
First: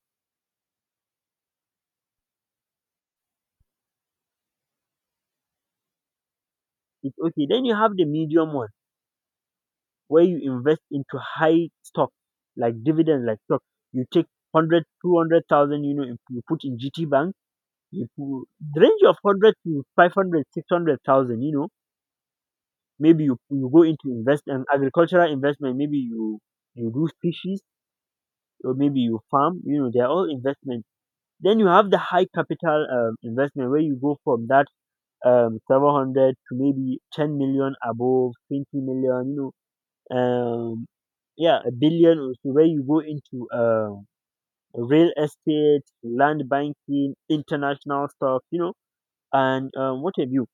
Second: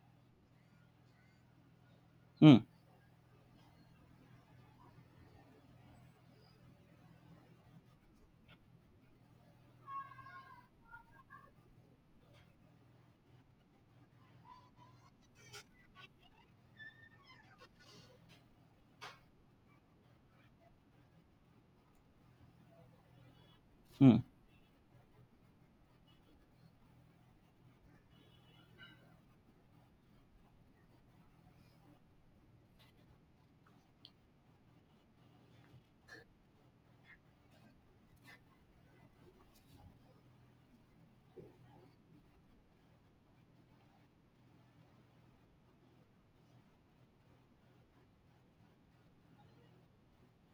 Hmm.
it's okay. Then you have the medium one where you invest into high stock like dividends, like stock, you take one hundred, two hundred thousand. you know if you put in G T bank, you put the range of one hundred to five hundred, six hundred thousand. you know maybe you, you go into
Hmm.
investment agricultural investment, maybe you you do species, or maybe you farm. you know they're all investment. Then you have the high capital um, investment where you go from that um seven hundred to maybe ten million, above twenty million, you know um yeah, a billion also, where you go into uh real estate, land banking, international stuff, you know and um, what have you.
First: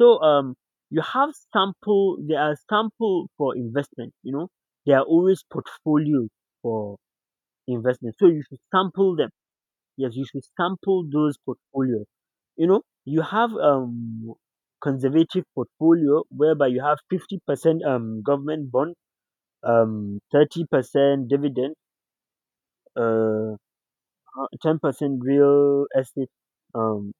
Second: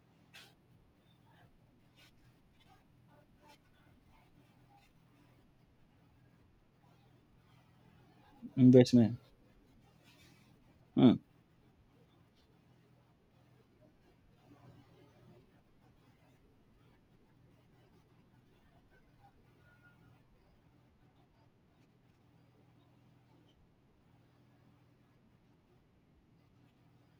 So um you have sample there are sample for investment. you know there are always portfolios for investment, so you should sample
Investment.
them. Yes, you should sample
Hmm.
those portfolios. you know you have um conservative portfolio whereby you have fifty percent um government bond, um thirty percent dividend, uh Uh, ten percent real estate, um,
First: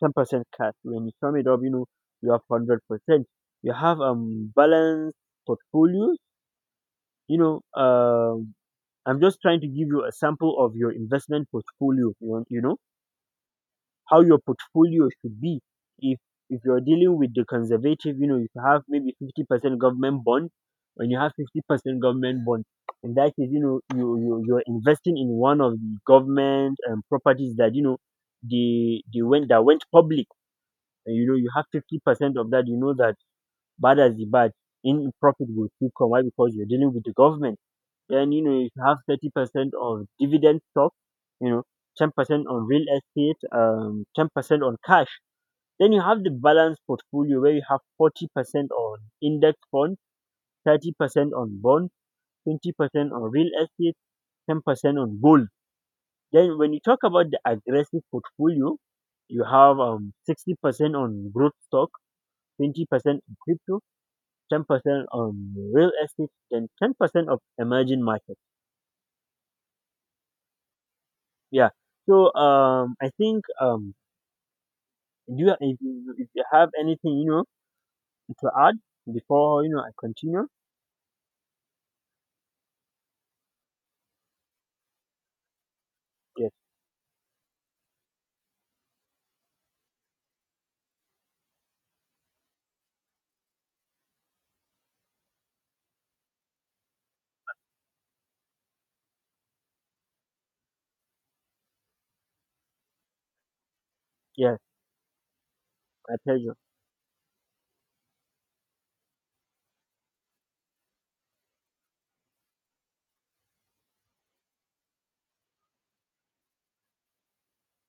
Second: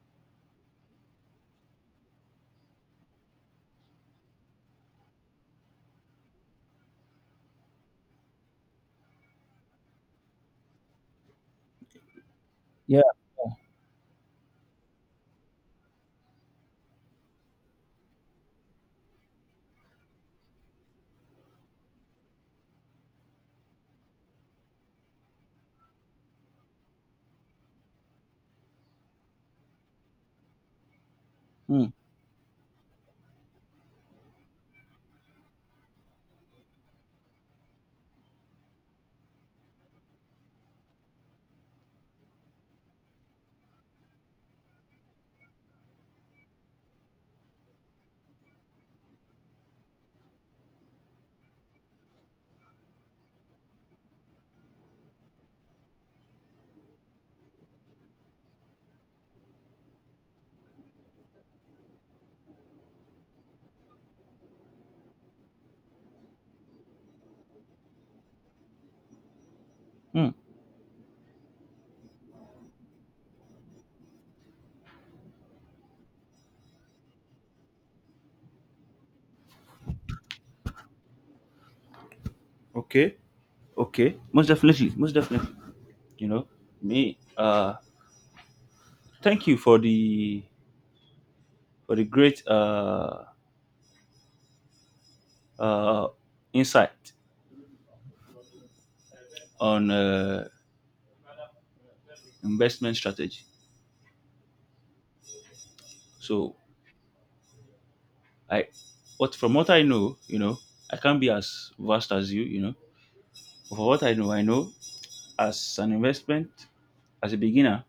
ten percent cash. When you sum it up, you know you have hundred percent. You have um balanced portfolios. You know, um, I'm just trying to give you a sample of your investment portfolio. You know, you know.
Yeah.
How your portfolio should be. If if you're dealing with the conservative, you know, you have maybe fifty percent government bond and you have fifty percent government bond. In that case, you know, you, you you're investing in one of the government um, properties that you know they they went that went public, and you know you have
Hmm.
fifty percent of that. you know that bad as the bad, in profit will still come. Why? Because you're dealing with the government. Then you know if you have thirty percent of dividend stock, you know, ten percent on real estate, um, ten percent on cash. Then you have the balanced portfolio where you have forty percent on index fund, thirty percent on bond, twenty percent on real estate, ten percent on gold. Then when you talk about the aggressive portfolio, you have um, sixty percent on growth stock, twenty percent on crypto, ten percent on real estate, then ten percent of emerging markets.
Hmm.
Yeah. So um, I think um, do you, if, you, if you have anything, you know, to add before, you know, I continue?
Okay. Okay. Most definitely. Most definitely. You know
Yes.
me. Uh, thank you for the for the great uh uh insight on uh investment strategy.
Yes. My
So
pleasure.
I, what from what I know, you know, I can't be as vast as you, you know. But for what I know, I know as an investment, as a beginner,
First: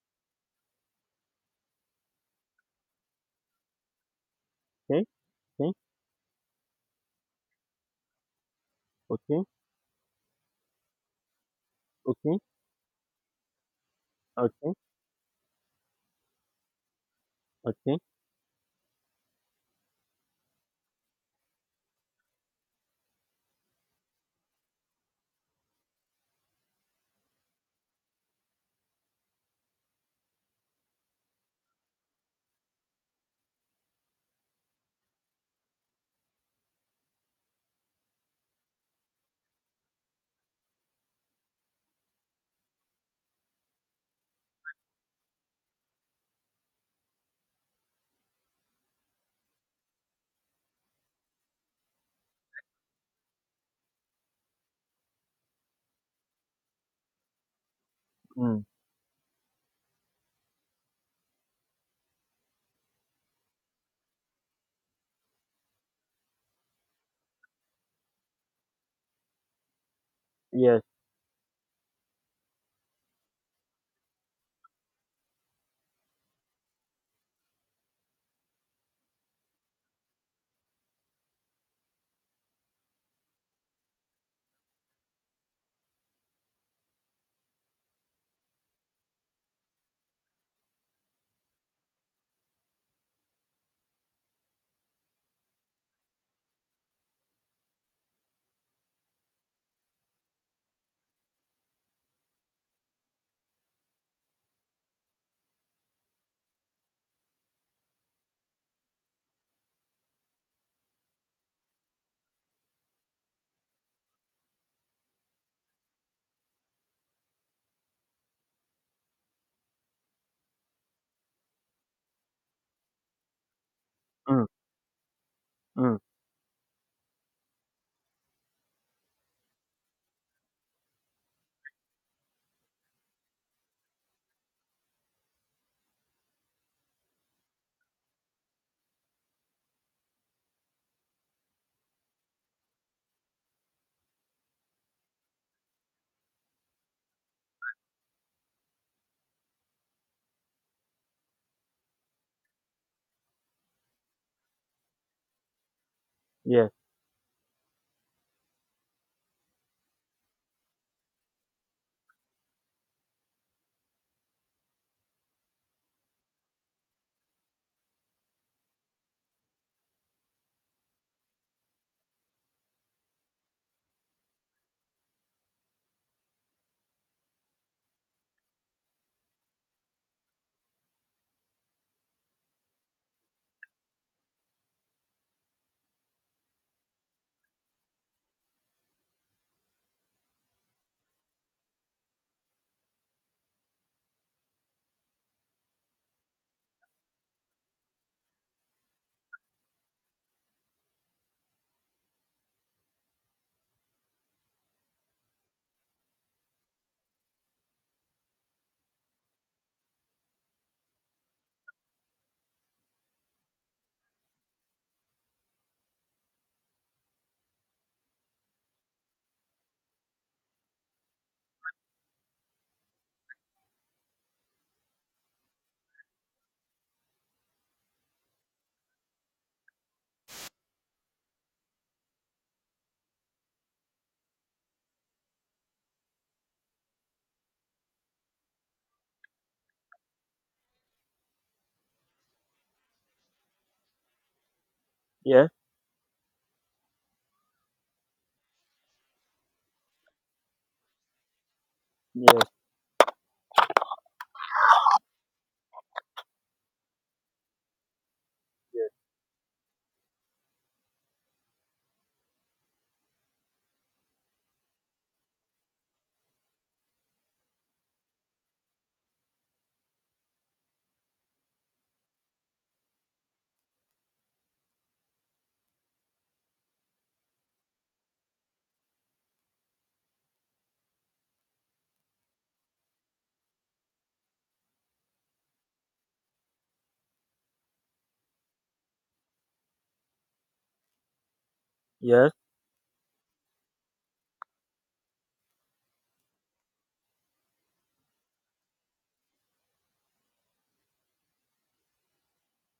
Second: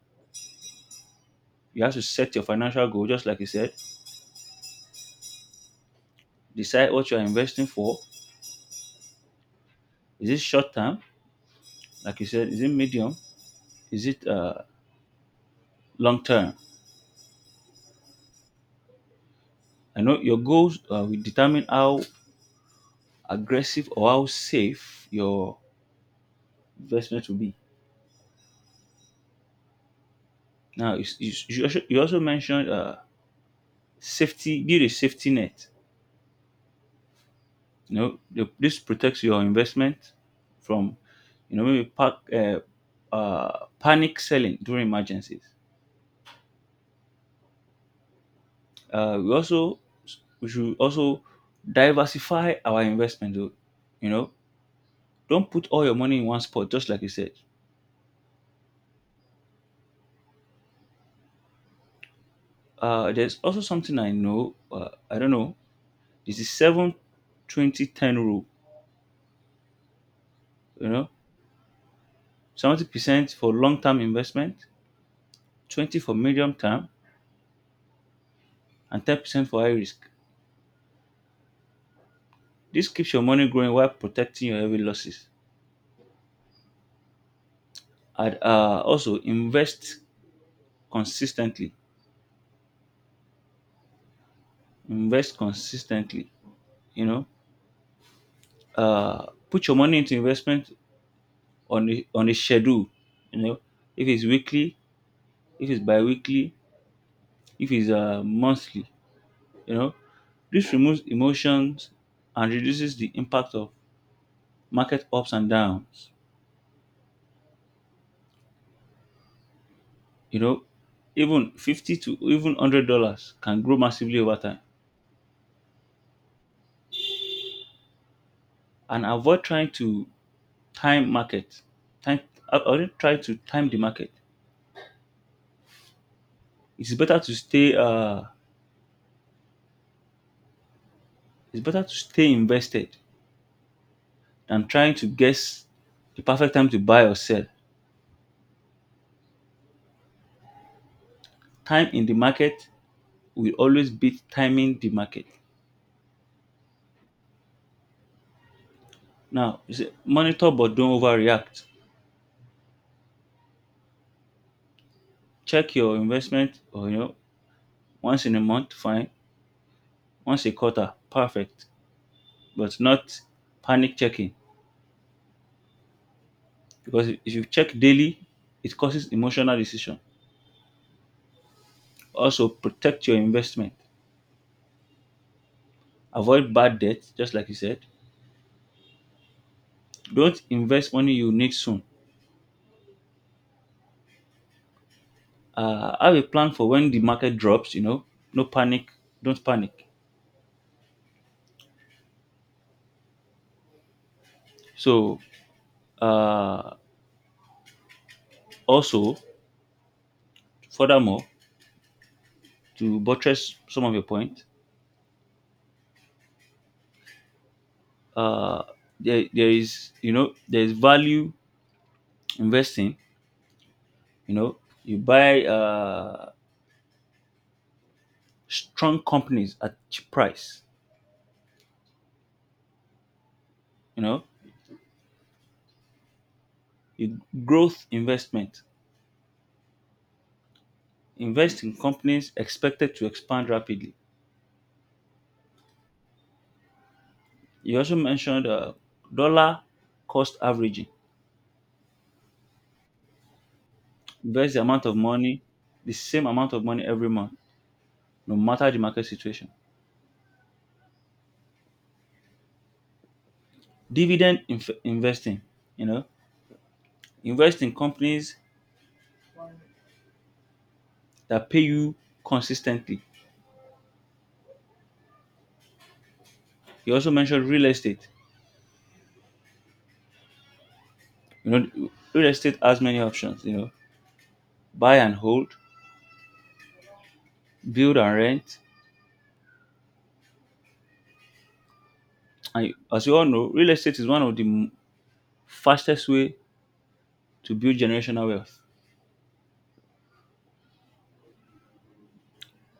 you have to set your financial goal, just like you said.
Okay. Okay.
Decide what you are investing for.
Okay,
Is it short term, like you
okay,
said? Is it medium? Is it uh,
okay,
long term?
okay.
I know your goals uh, will determine how aggressive or how safe your investment will be. Now, you, you, you also you also mentioned uh, safety, build a safety net. You know the, this protects your investment from you know maybe pack, uh, uh, panic selling during emergencies. Uh, we also we should also diversify our investment though. you know don't put all your money in one spot, just like you said.
Mm,
Uh, there's also something I know, uh, I don't know, this is seven twenty ten rule.
yes.
you know seventy percent for long-term investment, twenty for medium term, and ten percent for high risk. This keeps your money growing while protecting your heavy losses. And uh, also invest consistently. Invest consistently. You know, uh, Put your money into investment on a, on a schedule. You know, if it's weekly, if it's bi-weekly, if it's uh, monthly. You know, this removes emotions and reduces the impact of market ups and downs. You know, Even fifty to even hundred dollars can grow massively over
Mm,
time.
mm,
And avoid trying to time market time I I already try to time the market. It's better to stay uh it's better to stay invested than trying to guess the perfect time to buy or sell. Time in the market will always beat timing the market.
yes,
Now, you see, monitor but don't overreact. Check your investment, or you know once in a month fine, once a quarter perfect, but not panic checking. Because if you check daily, it causes emotional decision. Also protect your investment. Avoid bad debt, just like you said. Don't invest money you need soon. Uh, have a plan for when the market drops. You know, no panic. Don't panic. So, uh, also, furthermore, to buttress some of your point, uh, there, there is you know there is value investing. You know, you buy uh, strong companies at cheap price. You know, you Growth investment. Invest in companies expected to expand rapidly.
yes,
You also mentioned uh, dollar cost averaging.
yes,
Invest the amount of money, the same amount of money every month, no matter the
yes,
market situation. Dividend inf- investing, you know, invest in companies that pay you consistently. You also mentioned real estate. You know, real estate has many options. You know, buy and hold, build and rent.
yes.
And as you all know, real estate is one of the m- fastest way to build generational wealth.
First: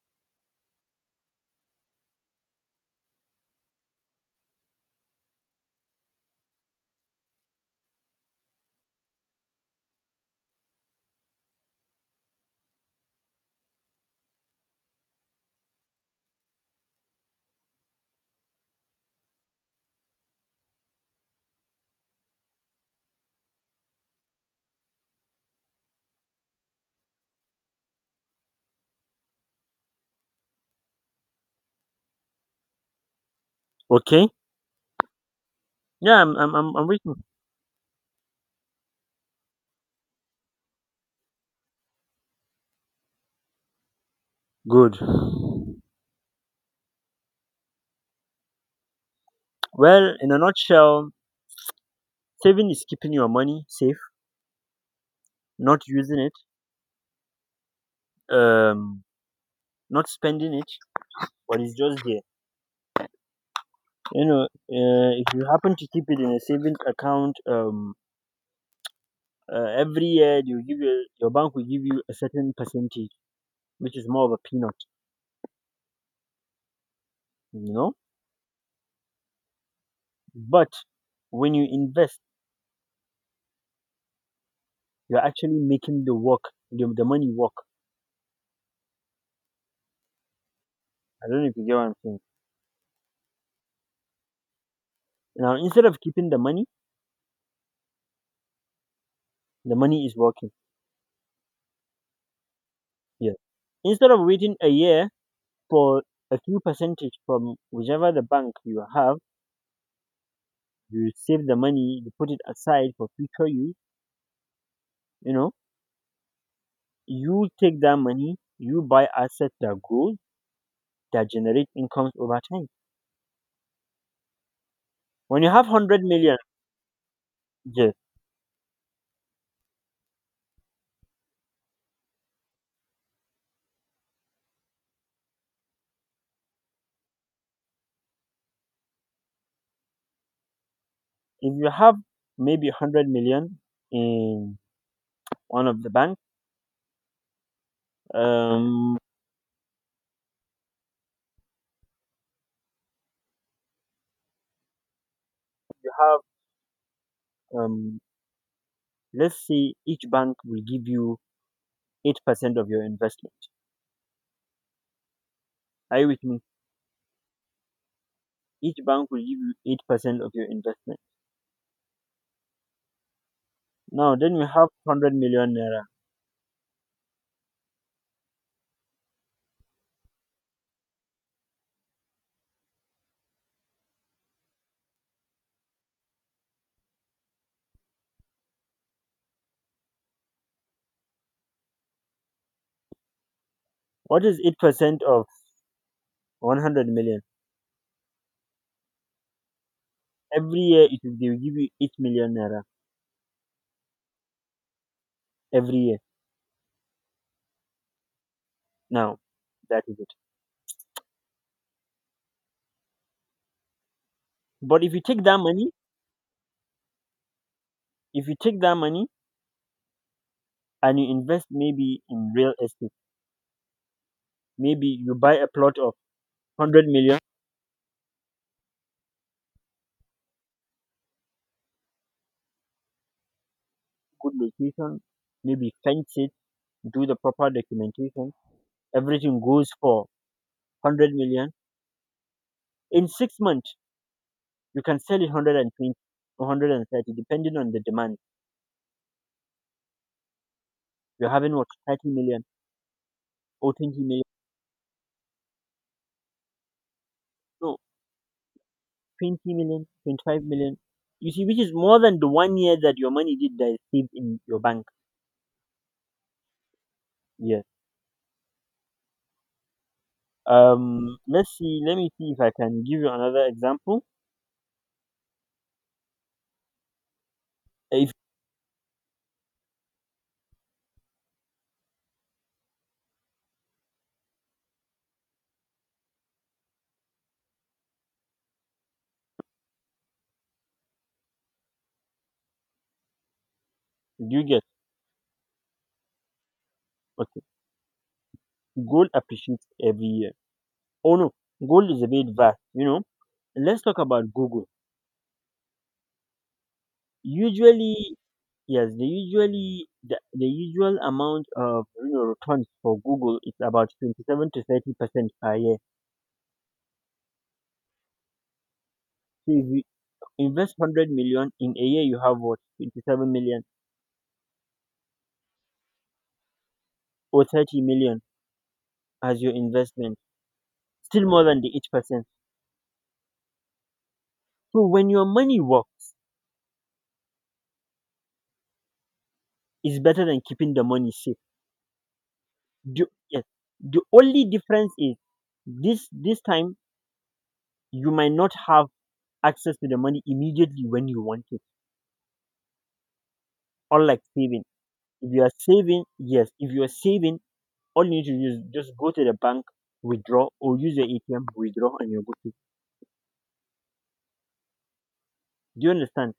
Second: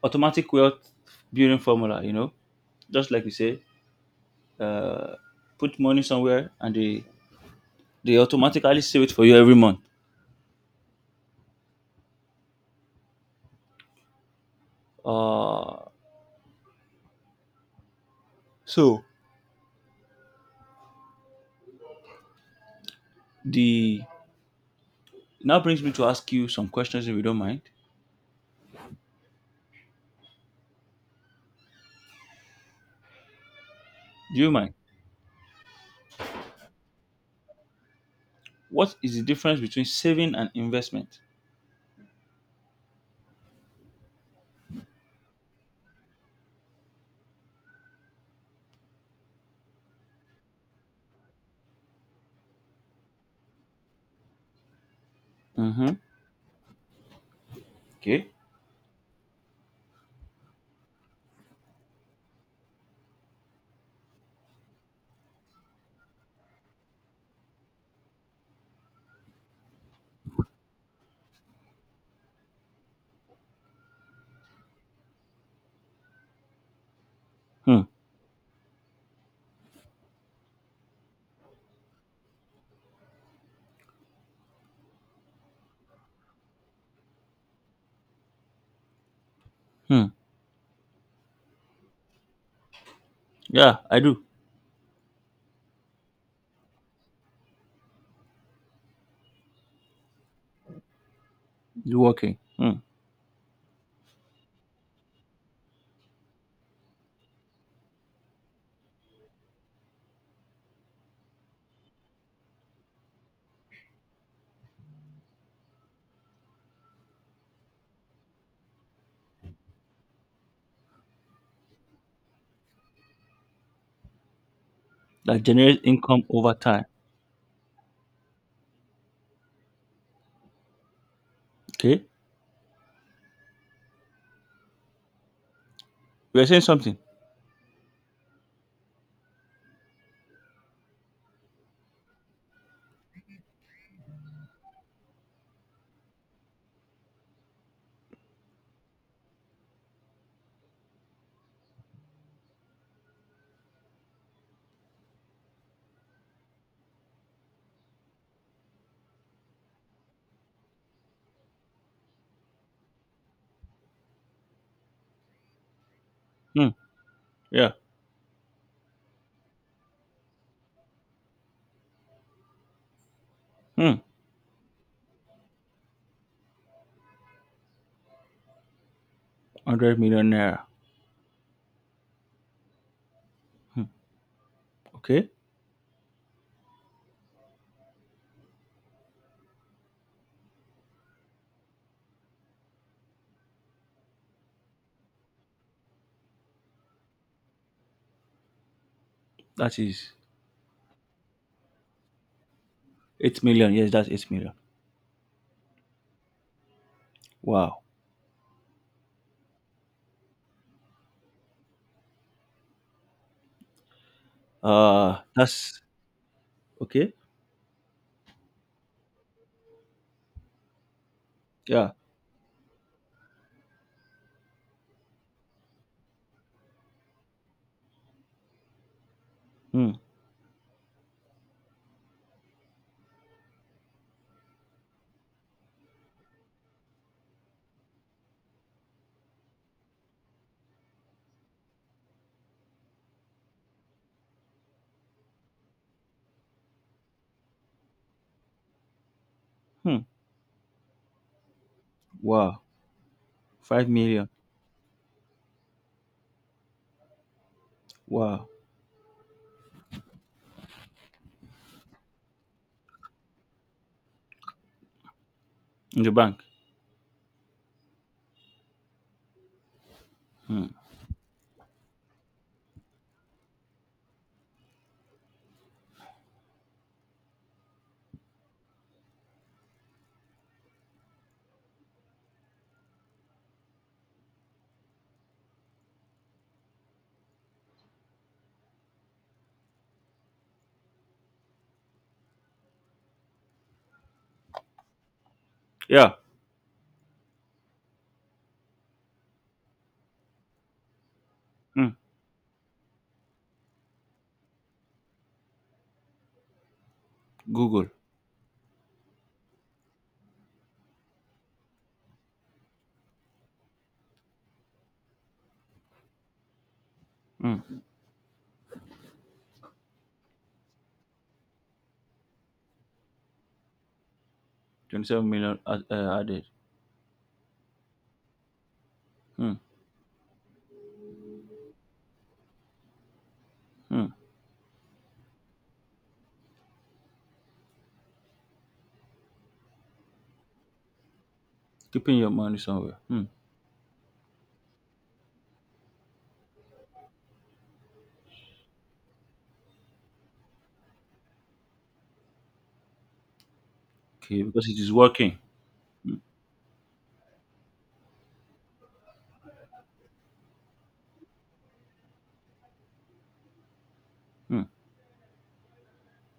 Automatic wealth building formula. You know, just like you say, uh, put money somewhere and they they automatically save it for you every month. Uh, so the now brings me to ask you some questions if you don't mind.
Okay.
Do you mind?
Yeah, I'm, I'm, I'm, I'm waiting.
What is the difference between saving and investment?
Good. Well, in a nutshell, saving is keeping your money safe, not
Mm-hmm.
using it,
Okay.
um, not spending it, but it's just there. You know, uh, if you happen to keep it in a savings account, um, uh, every year, you give your, your bank will give you a certain percentage, which is more of a peanut. You
Hmm.
know, but when you invest, you're actually making the work, the, the money work.
Hmm.
I don't know if you get what I'm saying.
Yeah, I do.
Now, instead of keeping the money, the money is working.
You working? Hmm.
Yes. Instead of waiting a year for a few percentage from whichever the bank you have, you save the money, you put it aside for future use, you know, you take that money, you buy assets that grow, that generate incomes over time.
That
When you have
generates
one hundred
income
million,
over time.
yes,
Okay. You are saying something.
if you have maybe one hundred million in one of the banks, um, you have um, let's say each bank will give you eight percent of your investment. Are you with me?
Hmm. Yeah.
Each bank will give you eight percent of your investment.
Hmm.
Now, then you have one hundred million naira.
Hundred million naira. Hmm. Okay.
What is eight percent of one hundred million?
That is
Every year, it will, they will give you eight million naira
eight million. Yes, that's eight million.
every year.
Wow.
Now, that is it. But if you
Uh,
take that money,
that's okay.
if you take that money and you invest
Yeah.
maybe in real estate, maybe you buy a plot of one hundred million,
Hmm.
good location, maybe fence it, do the proper documentation, everything goes for one hundred million in six months. You can sell it one hundred and twenty, one hundred and thirty, depending on the demand.
Hmm.
You're having what, thirty million
Wow.
or
five
twenty million,
million.
no,
Wow.
twenty million, twenty-five million. You see, which is more than the one year that your money did that is saved in your bank.
In the bank.
Yeah.
Hmm.
um let's see let me see if I can give you another example. If you get,
Yeah.
okay, gold appreciates every year. Oh no, gold
Hmm.
is a bit vast, you know let's talk about Google.
Google.
Usually, yes, the usually the, the usual amount of, you know, returns for Google is about twenty-seven to thirty percent per year.
Hmm.
So if you invest one hundred million in a year, you have what, twenty-seven million
twenty-seven million ad- uh, added.
or thirty million, as
Hmm.
your investment, still more than the eight percent.
Hmm.
So when your money works, it's better than keeping the money safe.
Keeping your money somewhere.
The,
Hmm.
yes, the only difference is, this this time you might not have access to the money immediately when you want it, unlike
Okay.
saving.
Because it is
If
working.
you are saving, yes, if you are saving all you need to do is just go to the bank, withdraw, or use your A T M, withdraw, and you're good to.
Hmm.
Do you understand?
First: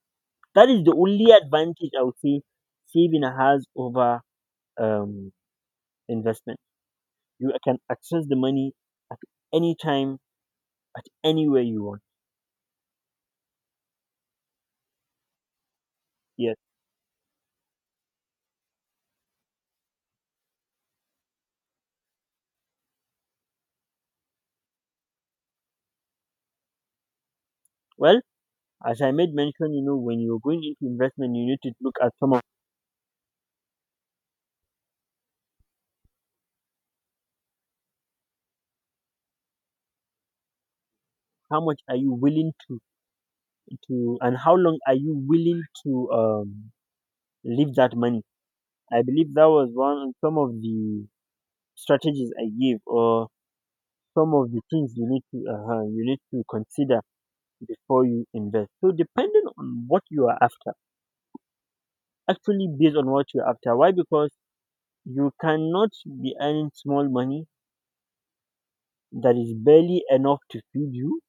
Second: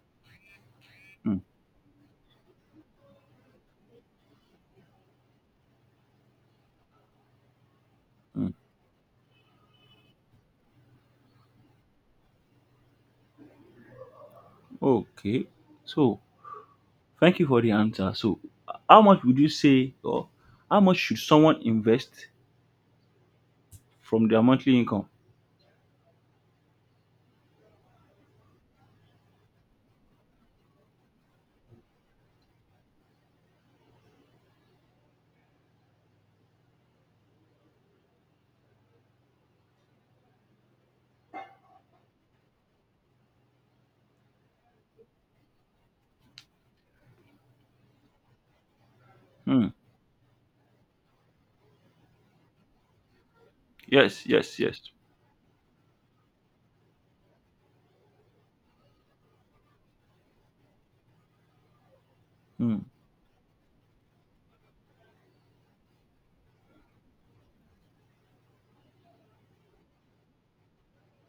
That is the only
Hmm.
advantage, I would say, saving has over um, investment. You can access the
Hmm.
money at any time, at anywhere you want.
Okay. So,
Yes.
thank you for the answer. So, h- how much would you say, or how much should someone invest from their monthly income?
Well, as I made mention, you know, when you're going into investment, you need to look at some of, how much are you willing to to and how long are you willing to, um, leave that money. I believe that
Hmm.
was one some of the strategies I gave, or
Yes,
some of
yes,
the
yes.
things you need to uh you need to consider before you invest. So depending on what you are after, actually
Hmm.
based on what you're after. Why? Because you cannot be earning small money that is barely enough to feed you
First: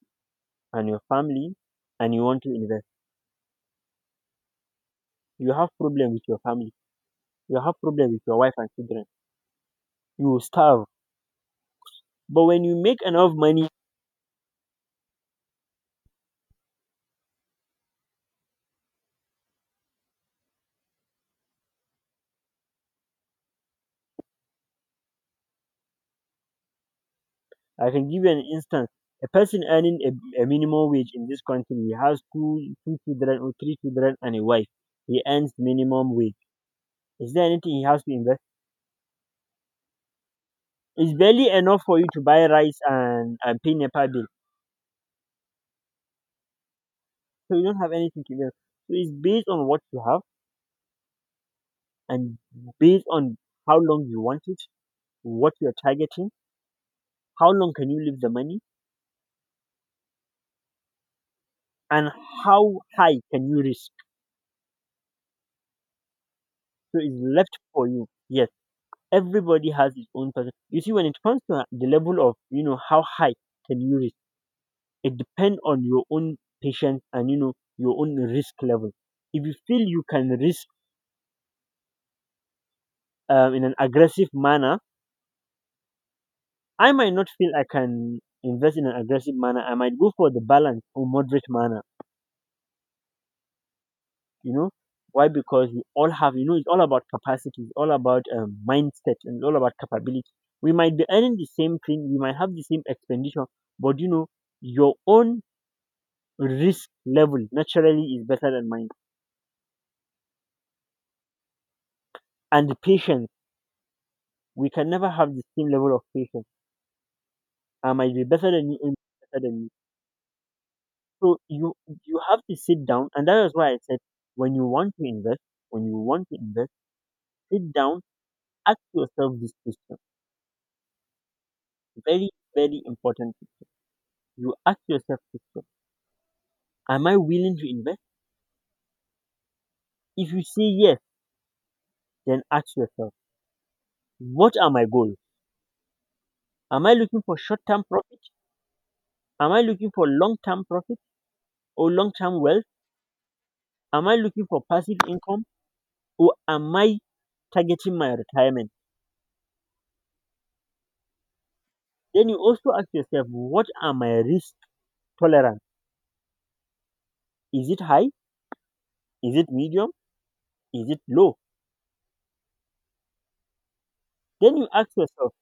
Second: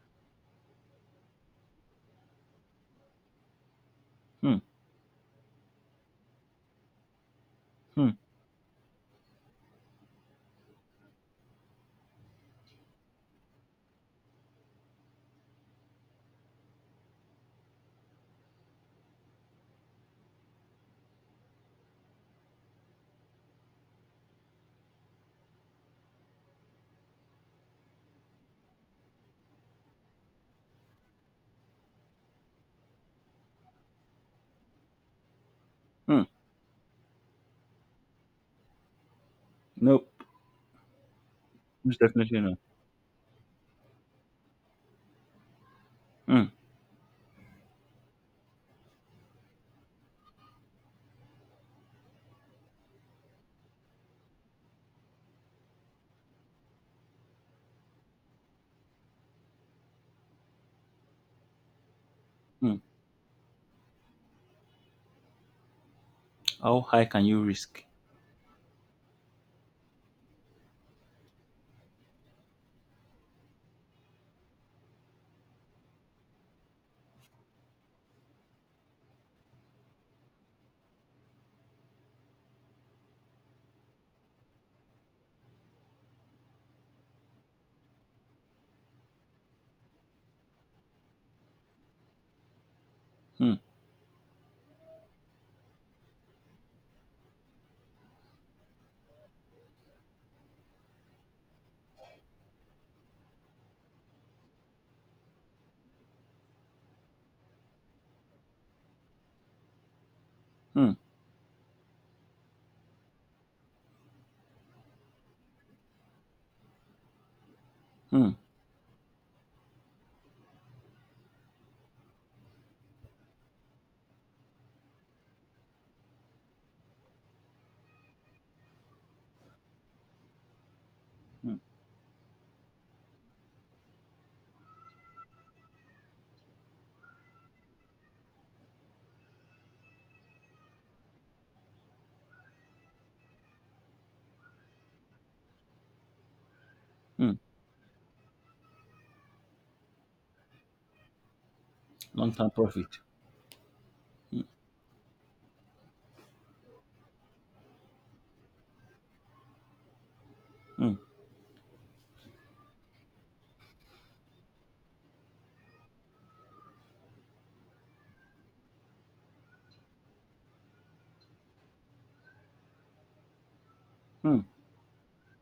and your family, and you want to invest.
Hmm.
You have problem with your family. You have problem
Hmm.
with your wife and children. You will starve. But when you make enough money, I can give you an instance. A person earning a, a minimum wage in this country, he has two, two children or three children and a wife. He earns minimum
Hmm.
wage. Is there anything he has to invest?
Nope.
It's barely enough
Most
for you to
definitely
buy
not.
rice, and, and pay NEPA bill.
Hmm.
So you don't have anything to invest. So it's based on what you have, and based on how long you want it, what you're targeting, how long can you leave the money, and
Hmm.
how high can you risk.
How
So
high
it's
can you
left
risk?
for you. Yes, everybody has his own person. You see, when it comes to the level of, you know how high can you risk, it depends on your own patience, and, you know your own risk level. If you feel you can risk, um, in an aggressive manner, I might not feel I can invest in an aggressive manner. I might go for the balance or moderate manner.
Hmm,
You know why? Because we all have, you know it's all about capacity, it's all about, um, mindset, and it's all about capability. We might be earning the same thing, we might have the same expenditure, but, you know your own risk level naturally is better than mine.
hmm,
And patience, we can never have the same level of patience. I might be
hmm,
better than you, and better than you. So you you have to sit down, and that is why I said, when you want to invest, when you want to invest, sit down, ask yourself this question.
hmm,
Very, very important. You ask yourself this question: am I willing to invest? If you say yes, then ask yourself, what are my goals? Am I looking
hmm.
for short term profit? Am I looking for long term profit or long
Long
term
term
wealth?
profit.
Am I looking for passive income, or am I targeting my retirement?
Hmm,
Then you also ask yourself, what are my risk tolerance? Is it high? Is it medium? Is it low?
hmm,
Then you ask yourself,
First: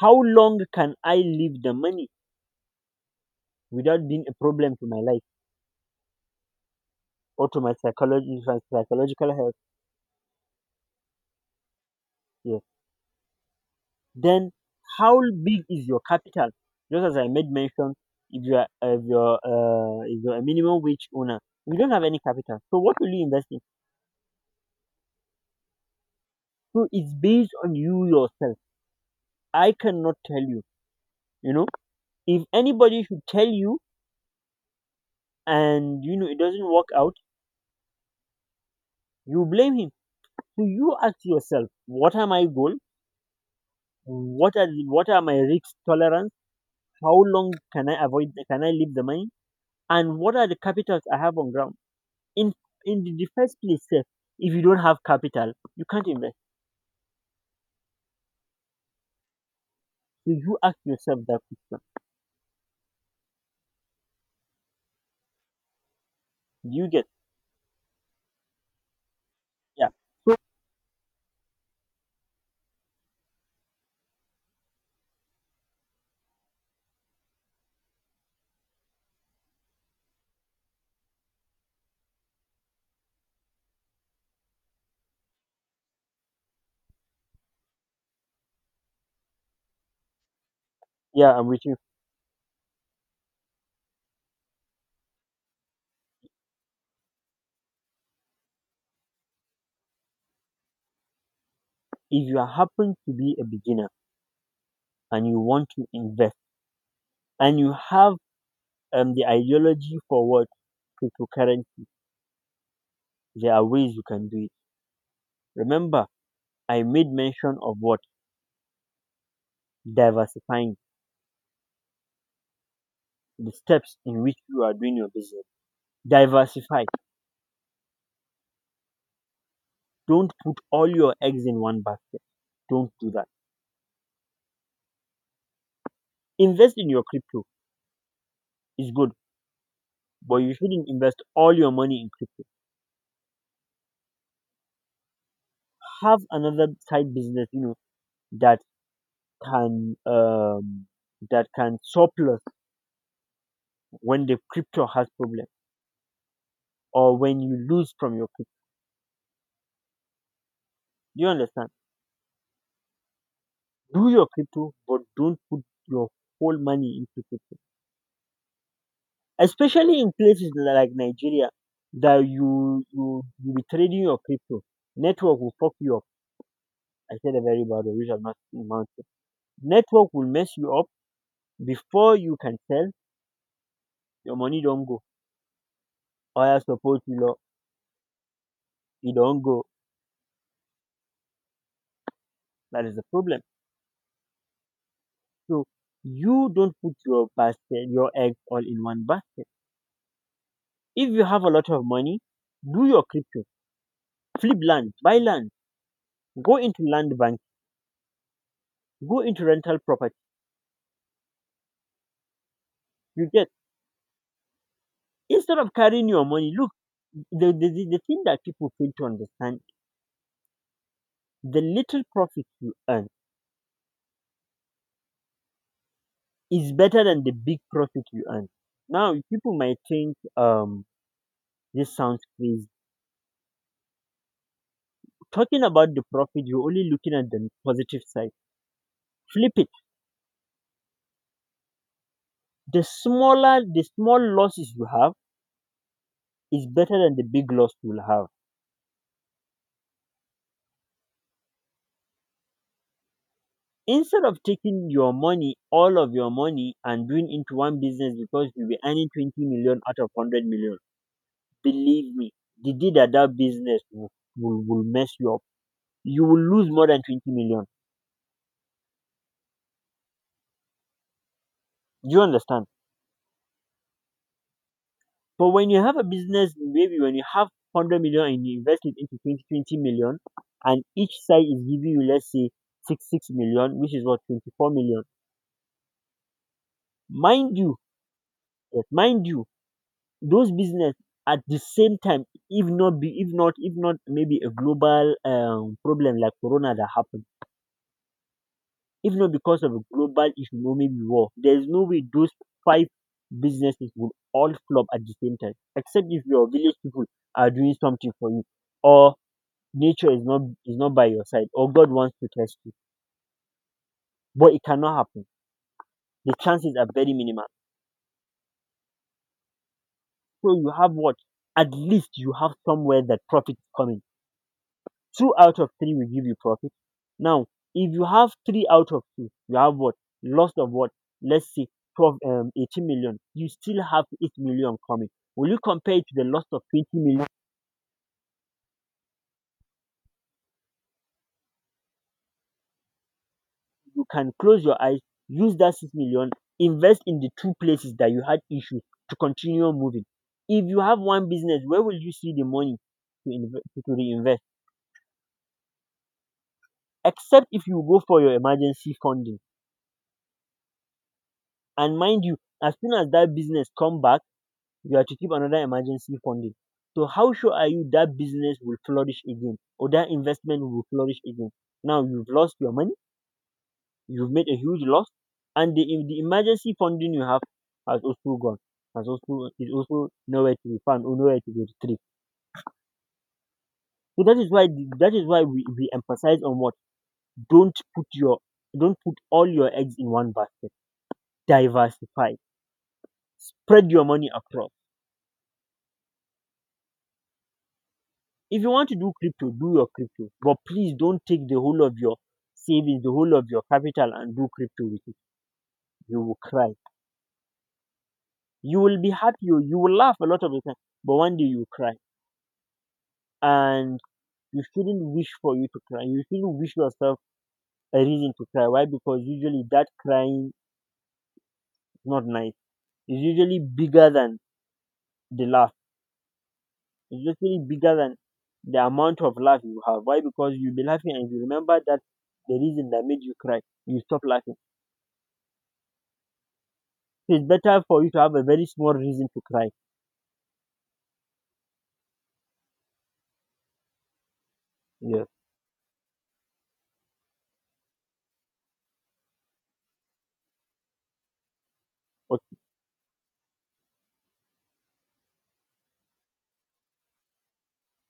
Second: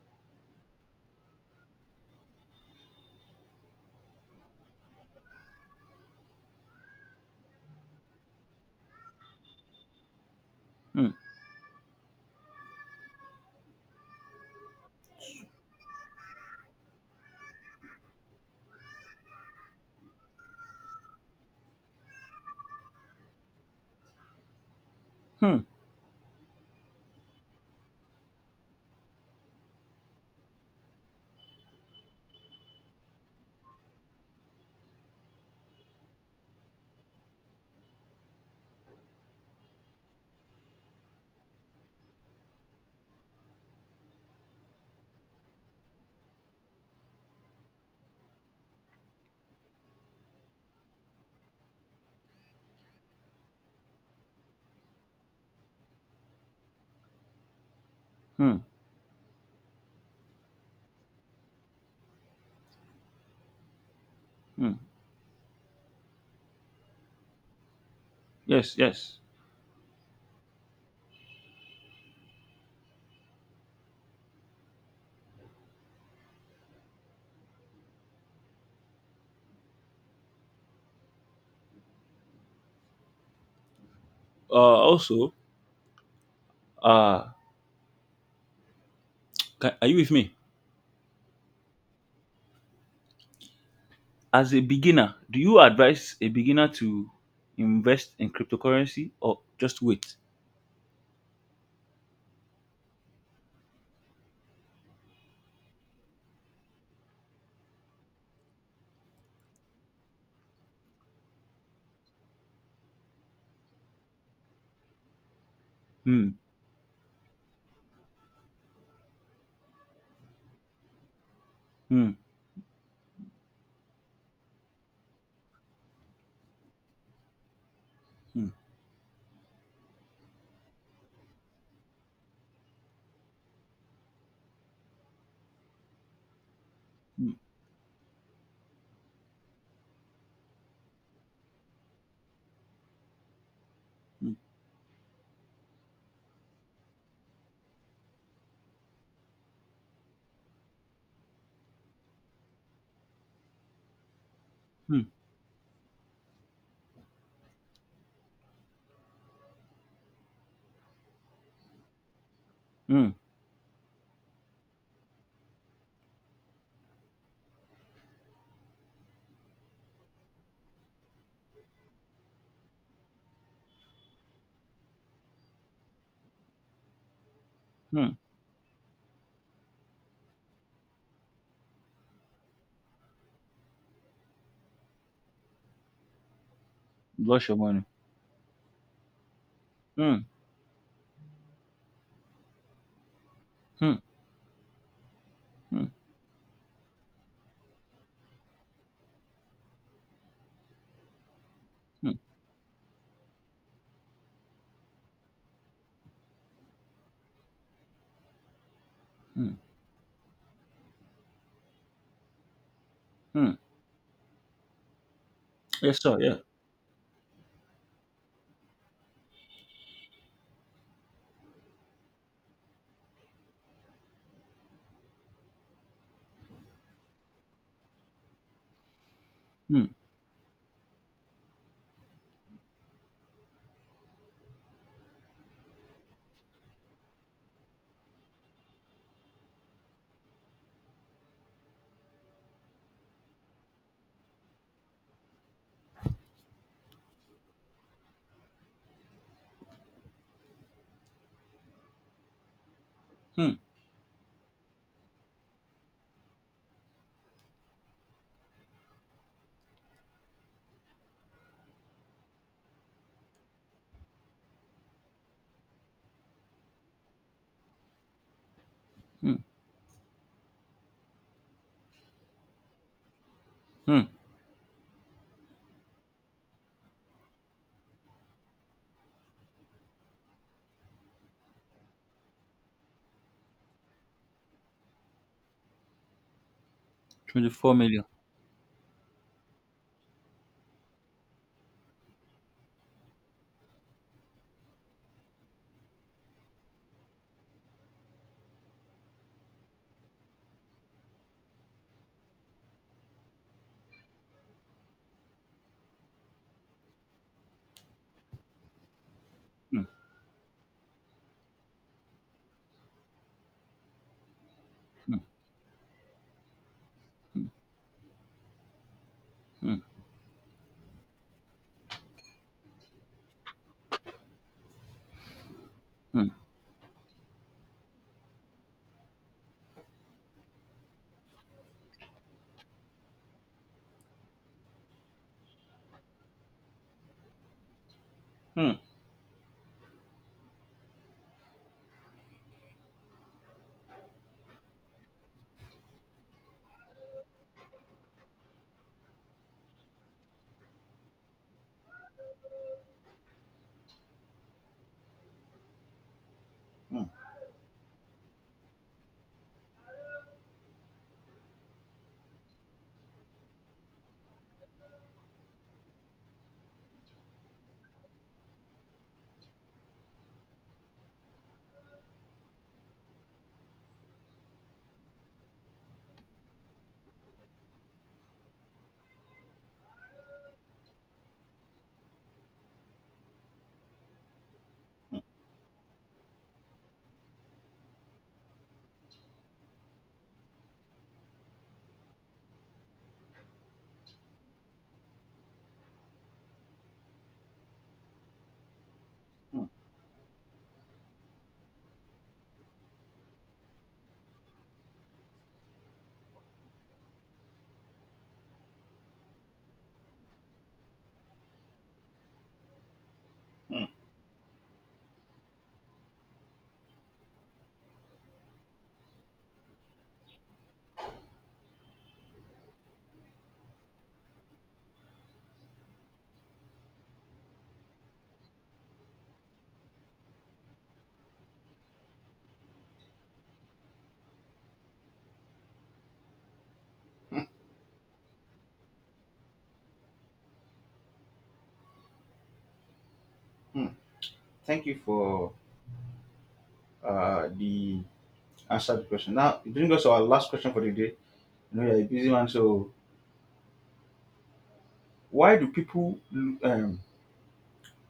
how long can I leave the money without being a problem to my life or to my psychology, my psychological health?
hmm,
Yeah. Then, how big is your capital? Just as I made mention, if you are if you're, uh, if you're a minimum wage owner, you don't have any capital. So what will you invest in?
hmm,
So it's based on you yourself. I cannot tell you. You know, if anybody should tell you and, you know it doesn't work out, you blame him. So you ask yourself, what are my goal? What are what are my risk tolerance? How long can I avoid? Can I leave the money? And what are the capitals I have on ground? In in the first place, sir, if you don't have capital, you can't invest.
hmm,
So you ask yourself that question.
hmm.
Do you get?
Yes, yes.
Yeah. So
Uh, also, uh, can, are you with me?
yeah, I'm with you.
As a beginner, do you advise a beginner to invest in cryptocurrency or just wait?
If you happen to be a beginner and you want to invest and you have, um, the ideology for what cryptocurrency, there are ways you can do it. Remember,
Hmm,
I made mention of what, diversifying
hmm,
the steps in which you are doing your business. Diversify.
hmm,
Don't put all your eggs in one basket. Don't do that. Invest in your
hmm,
crypto. It's good, but you shouldn't invest all your money in crypto.
hmm,
Have another side business, you know, that can um, that can surplus when the crypto
hmm,
has problem, or when you lose from your crypto. Do you understand?
hmm,
Do your crypto, but don't put your whole money into crypto. Especially in places like Nigeria, that you you you be trading your crypto, network will fuck you up. I said a very bad word, which
hmm.
I'm not amount to. Network will mess you up before you can sell. Your money don't go, or I suppose you know
Blush your money.
it don't go.
Hmm,
That is the problem.
hmm,
So
hmm,
you don't put your basket, your eggs all in one basket. If you have a lot of
hmm,
money, do your crypto, flip land, buy land, go into land bank. Go into
hmm,
rental property. You get?
hmm.
Instead of
Yes,
carrying
sir.
your
Yeah.
money, look, the, the, the, the thing that people fail to understand, the little profit you earn is better than the big profit you earn. Now, people might
Hmm,
think, um this sounds crazy. Talking about the profit, you're only looking at the positive side. Flip it. The smaller the small losses you have is better than the big loss you'll have,
hmm,
instead of taking your money, all of your money, and doing into one business. Because you'll be earning twenty million out of one hundred million, believe me, the day that that business will, will, will mess you up, you will lose more than twenty million.
hmm,
Do you understand?
hmm.
But when you have a business, maybe when you have one hundred million and you invest it into twenty twenty million, and each side is giving you, let's say, six six million, which is what, twenty-four million. Mind
twenty-four
you,
million.
yes, mind you, those business at the same time, if not be, if not, if not maybe a global, um, problem like Corona that happened. If not because of a global economic war, there's no way those five businesses will all flop at the same time. Except if your village people are doing something for you, or
Hmm.
nature is not is not by your side, or God wants to test you. But it cannot
Mm,
happen. The chances are very minimal.
mm,
So you have what? At least you have somewhere that profit is coming. Two out of three will give
mm,
you profit. Now, if you have three out of two, you have what? Loss of what? Let's say twelve, um, eighteen million. You still have eight million coming. Will you compare it to the loss of twenty million?
mm.
You can close your eyes, use that six million, invest in the two places that you had issues, to continue moving. If you have one business, where will you see the money to, inve- to reinvest? Except if you go for your emergency funding. And mind you, as soon as that business come back, you are to keep another emergency funding. So how sure are you that business will flourish again, or that investment will flourish again? Now you've lost your money, you've made a huge loss, and the, the emergency funding you have has also gone, has also is also nowhere to be found or nowhere to be retrieved. So that is why the- that is why we, we emphasize on what, don't put your don't put all your eggs in one basket. Diversify, spread your money across. If you want to do crypto, do your crypto, but please don't take the whole of your savings, the whole of your capital, and do crypto with it. You will cry. You will be happy. You, you will laugh a lot of the time, but one day you will cry. And you shouldn't wish for you to cry. You shouldn't wish yourself a reason to cry. Why? Because usually that crying is not nice. It's usually bigger than the laugh. It's usually bigger than the amount of laugh you have. Why? Because you'll be laughing and you remember that the reason that made you cry. You stop laughing. It's better for you to have a very small reason to cry.
Hmm. Thank you
Yeah.
for uh, the answered question. Now, it brings us to our last question for the day. I know you're a busy
But
man, so why do people um,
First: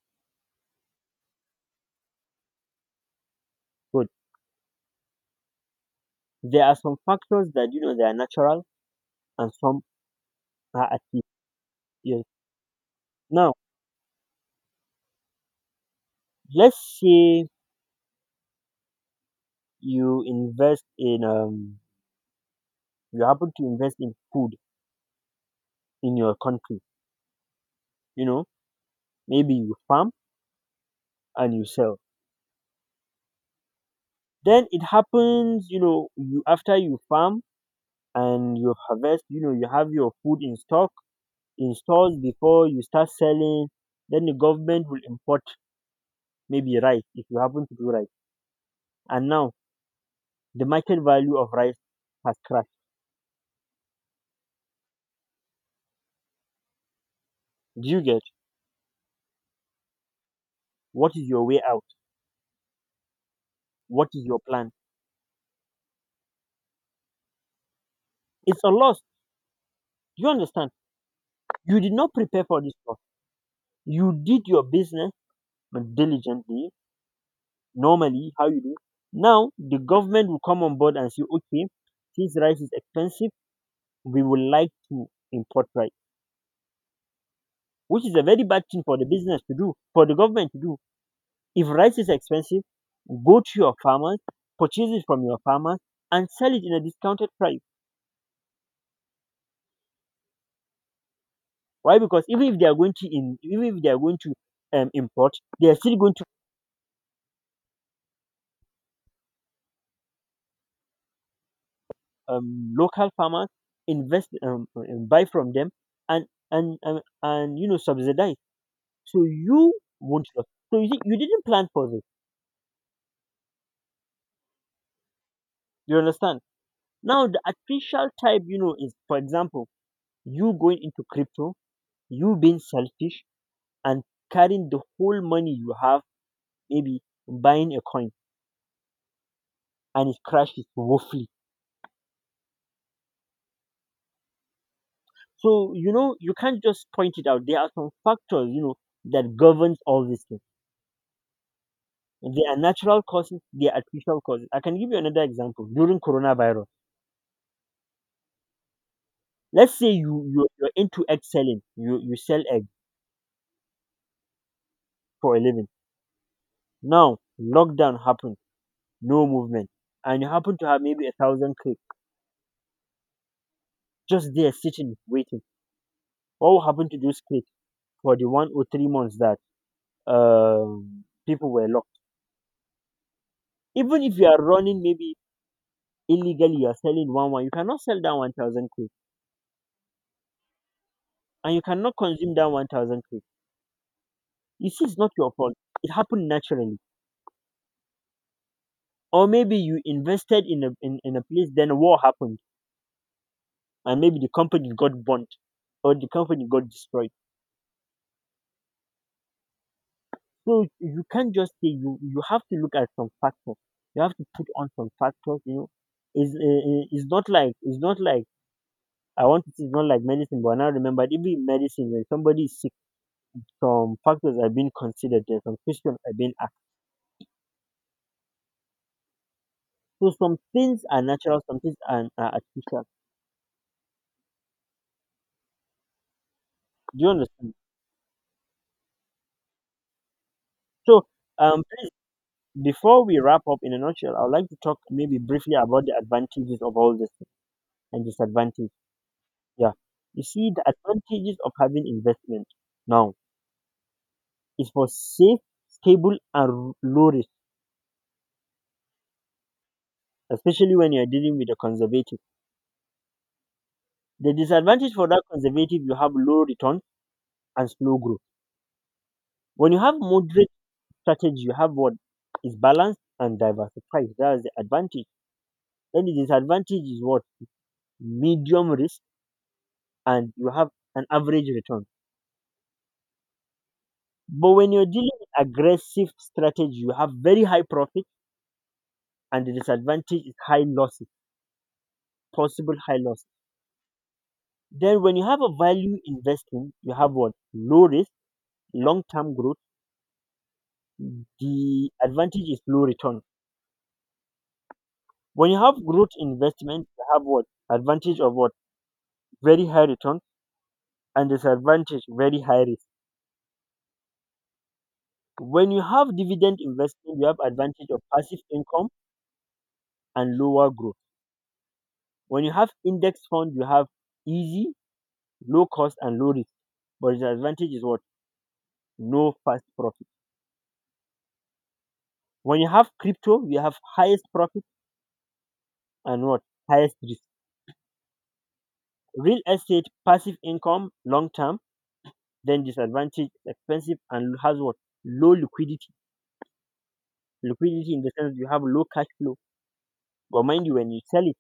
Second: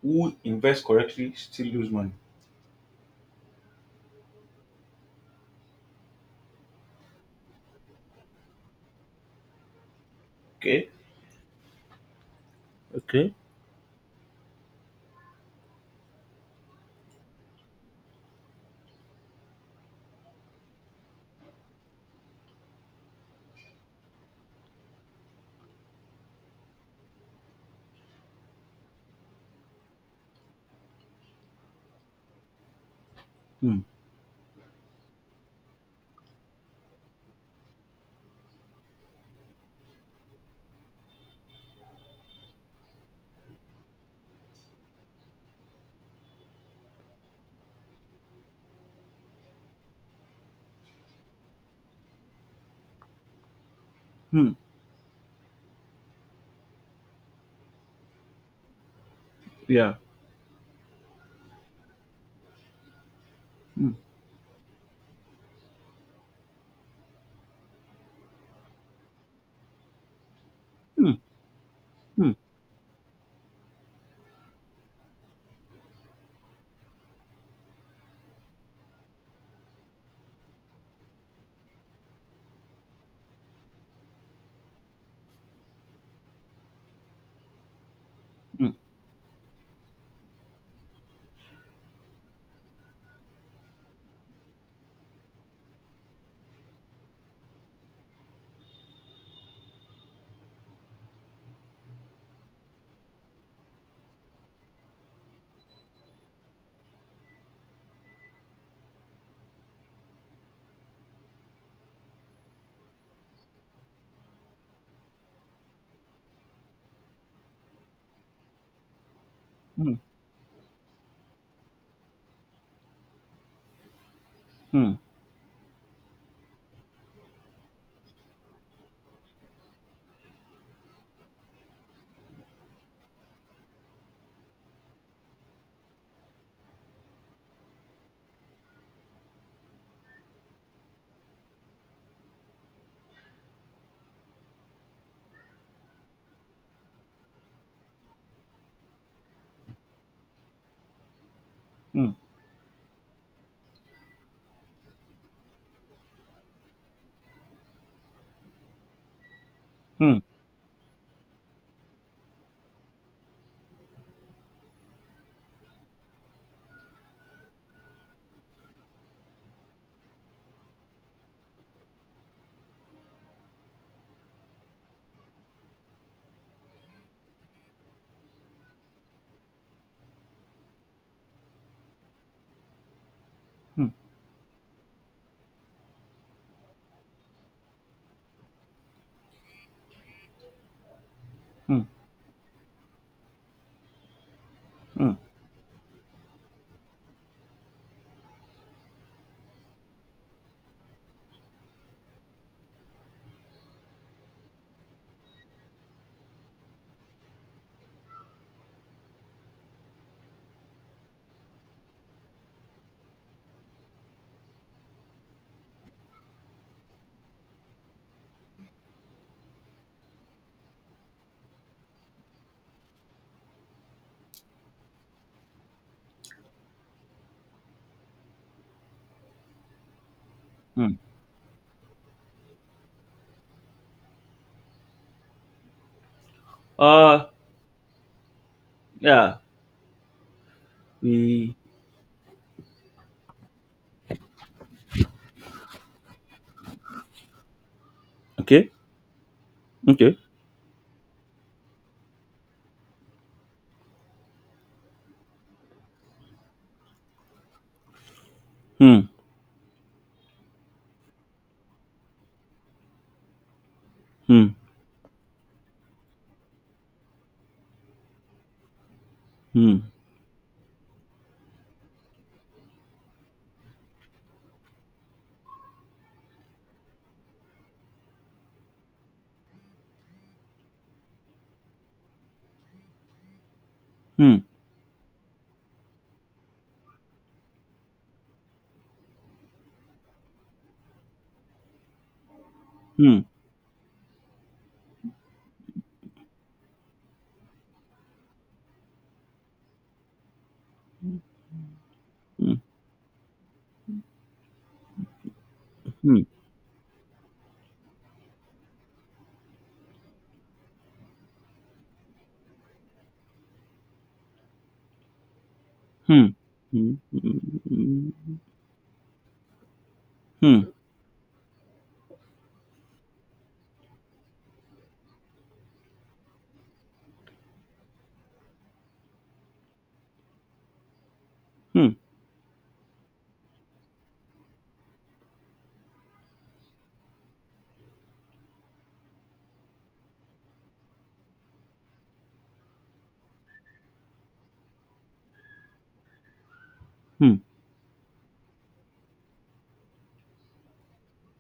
who invest correctly still lose money?
good. There are some factors that you know they are natural and some
Okay.
are artificial. Yes.
Okay.
Now, let's say you invest in um you happen to invest in food in your country. You know, maybe you farm and you sell.
Mm,
Then it happens, you know, you after you farm and you harvest, you know, you have your food in stock in stores before you start selling. Then the government will import maybe rice if you happen to do rice. And now the market value of rice has crashed.
mm,
Do you get
yeah.
what is your way out?
Mm,
What is your plan? It's a loss. Do you understand?
mm,
You did not
mm,
prepare for this loss. You did your business diligently, normally, how you do. Now the government will come on board and say, okay, since rice is expensive, we would like to import rice, which is a very bad
mm,
thing for the business to do, for the government to do. If rice is expensive, go to your farmers, purchase it from your farmers, and sell it in a discounted price. Why? Because even if they are going to in, even if they are going to um, import, they are still going to um, local farmers invest um, and buy from them and and and, and you know subsidize. So you
mm,
won't lose. So you, see, you didn't plan for this.
mm,
You understand? Now the artificial type, you know, is for example you going into crypto, you being selfish and carrying the whole money you have, maybe buying a coin and it crashes woefully. So you know you can't just point it out. There are some factors you know that governs all these things.
mm,
They are natural causes. They are artificial causes. I can give you another example during coronavirus. Let's say
mm,
you you you're into egg selling. You you sell egg for a living. Now lockdown happened. No movement, and you happen to have maybe a thousand clicks just there sitting waiting. What will happen to those clicks for the one or three months that um people were locked?
mm,
Even if you are running maybe illegally, you are selling one one. You cannot sell down one thousand and you
mm,
cannot consume that one thousand k. You see, it's not
mm,
your fault. It happened naturally, or maybe you invested in a in, in a place, then a war happened and maybe the company got burnt or the company got destroyed. So you can't just say, you you have to look at some factors. You have to put on some factors, you know. It's, uh, it's not like, it's not like I want to say, it's not like medicine. But now remember, even in medicine when somebody is sick, some factors are being considered there, some questions are being asked. So some things
mm.
are natural, some things are, are artificial. Do you
Uh,
understand?
yeah.
So,
We
um, before we wrap up, in a nutshell, I would like to talk maybe briefly about the advantages of all this and
okay.
disadvantage. Yeah,
Okay.
you see, the advantages of having investment now is for safe, stable, and low risk,
Hmm.
especially when you are dealing with the conservative. The
Hmm.
disadvantage for that conservative, you have low return and slow growth. When
Hmm.
you have moderate strategy, you have what is balanced and diversified. That is the advantage. Then the disadvantage is what? Medium risk, and you have an average return.
Hmm.
But when you're dealing with aggressive strategy, you have very high profit, and the disadvantage is high losses, possible high
Hmm.
loss. Then when you have a value investing, you have what? Low risk, long term growth. The advantage
Hmm.
is low return. When you have growth
Hmm.
investment, you have what? Advantage of what? Very high return and disadvantage very high risk. When you have
Hmm.
dividend
Hmm.
investment, you have advantage of
Hmm.
passive income and
Hmm.
lower growth. When you have index fund, you have easy, low cost, and low risk. But the advantage is what? No fast profit.
Hmm.
When you have crypto, you have highest profit and what? Highest risk. Real estate, passive income, long term, then disadvantage, expensive, and has what? Low liquidity.
Hmm.
Liquidity in the sense you have low cash flow. But mind you, when you sell it,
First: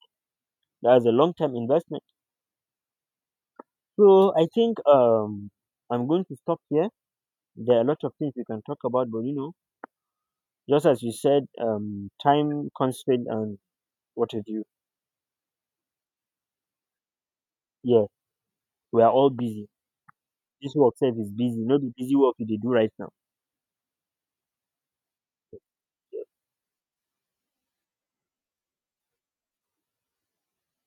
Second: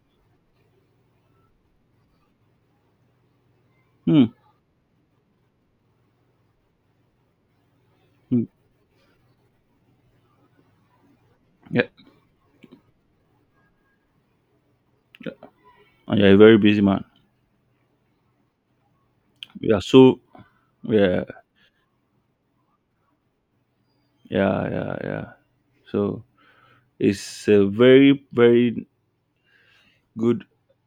that's a long term investment.
Hmm.
So I think um I'm going to stop here. There are a lot of things
Hmm.
we can talk about, but you know, just as you said,
Yeah.
um, time constraint and what have you.
And you're a very busy man.
Yeah, we are all busy.
You are so,
This work self
yeah,
is busy. Not the busy work you dey do right now.
yeah, yeah, yeah. So it's a very, very good.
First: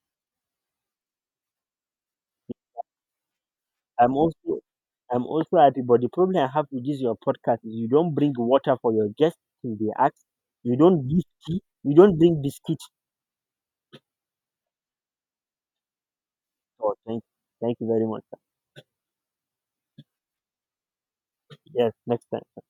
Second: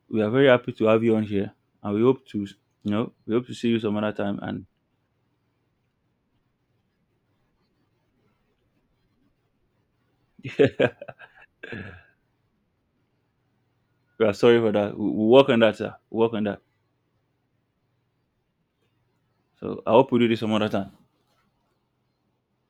We are very happy to have you on here, and we hope to, you know, we hope to see you some other
I'm
time.
also
And
I'm also happy, but the problem I have with this your podcast is you don't bring water for your guests till they ask. You don't give tea. You don't bring biscuits.
we are sorry for that. We we work on that, sir. We work on that.
Oh, thank, thank you very much, sir.
So I hope we do this some other time.
Yes, next time.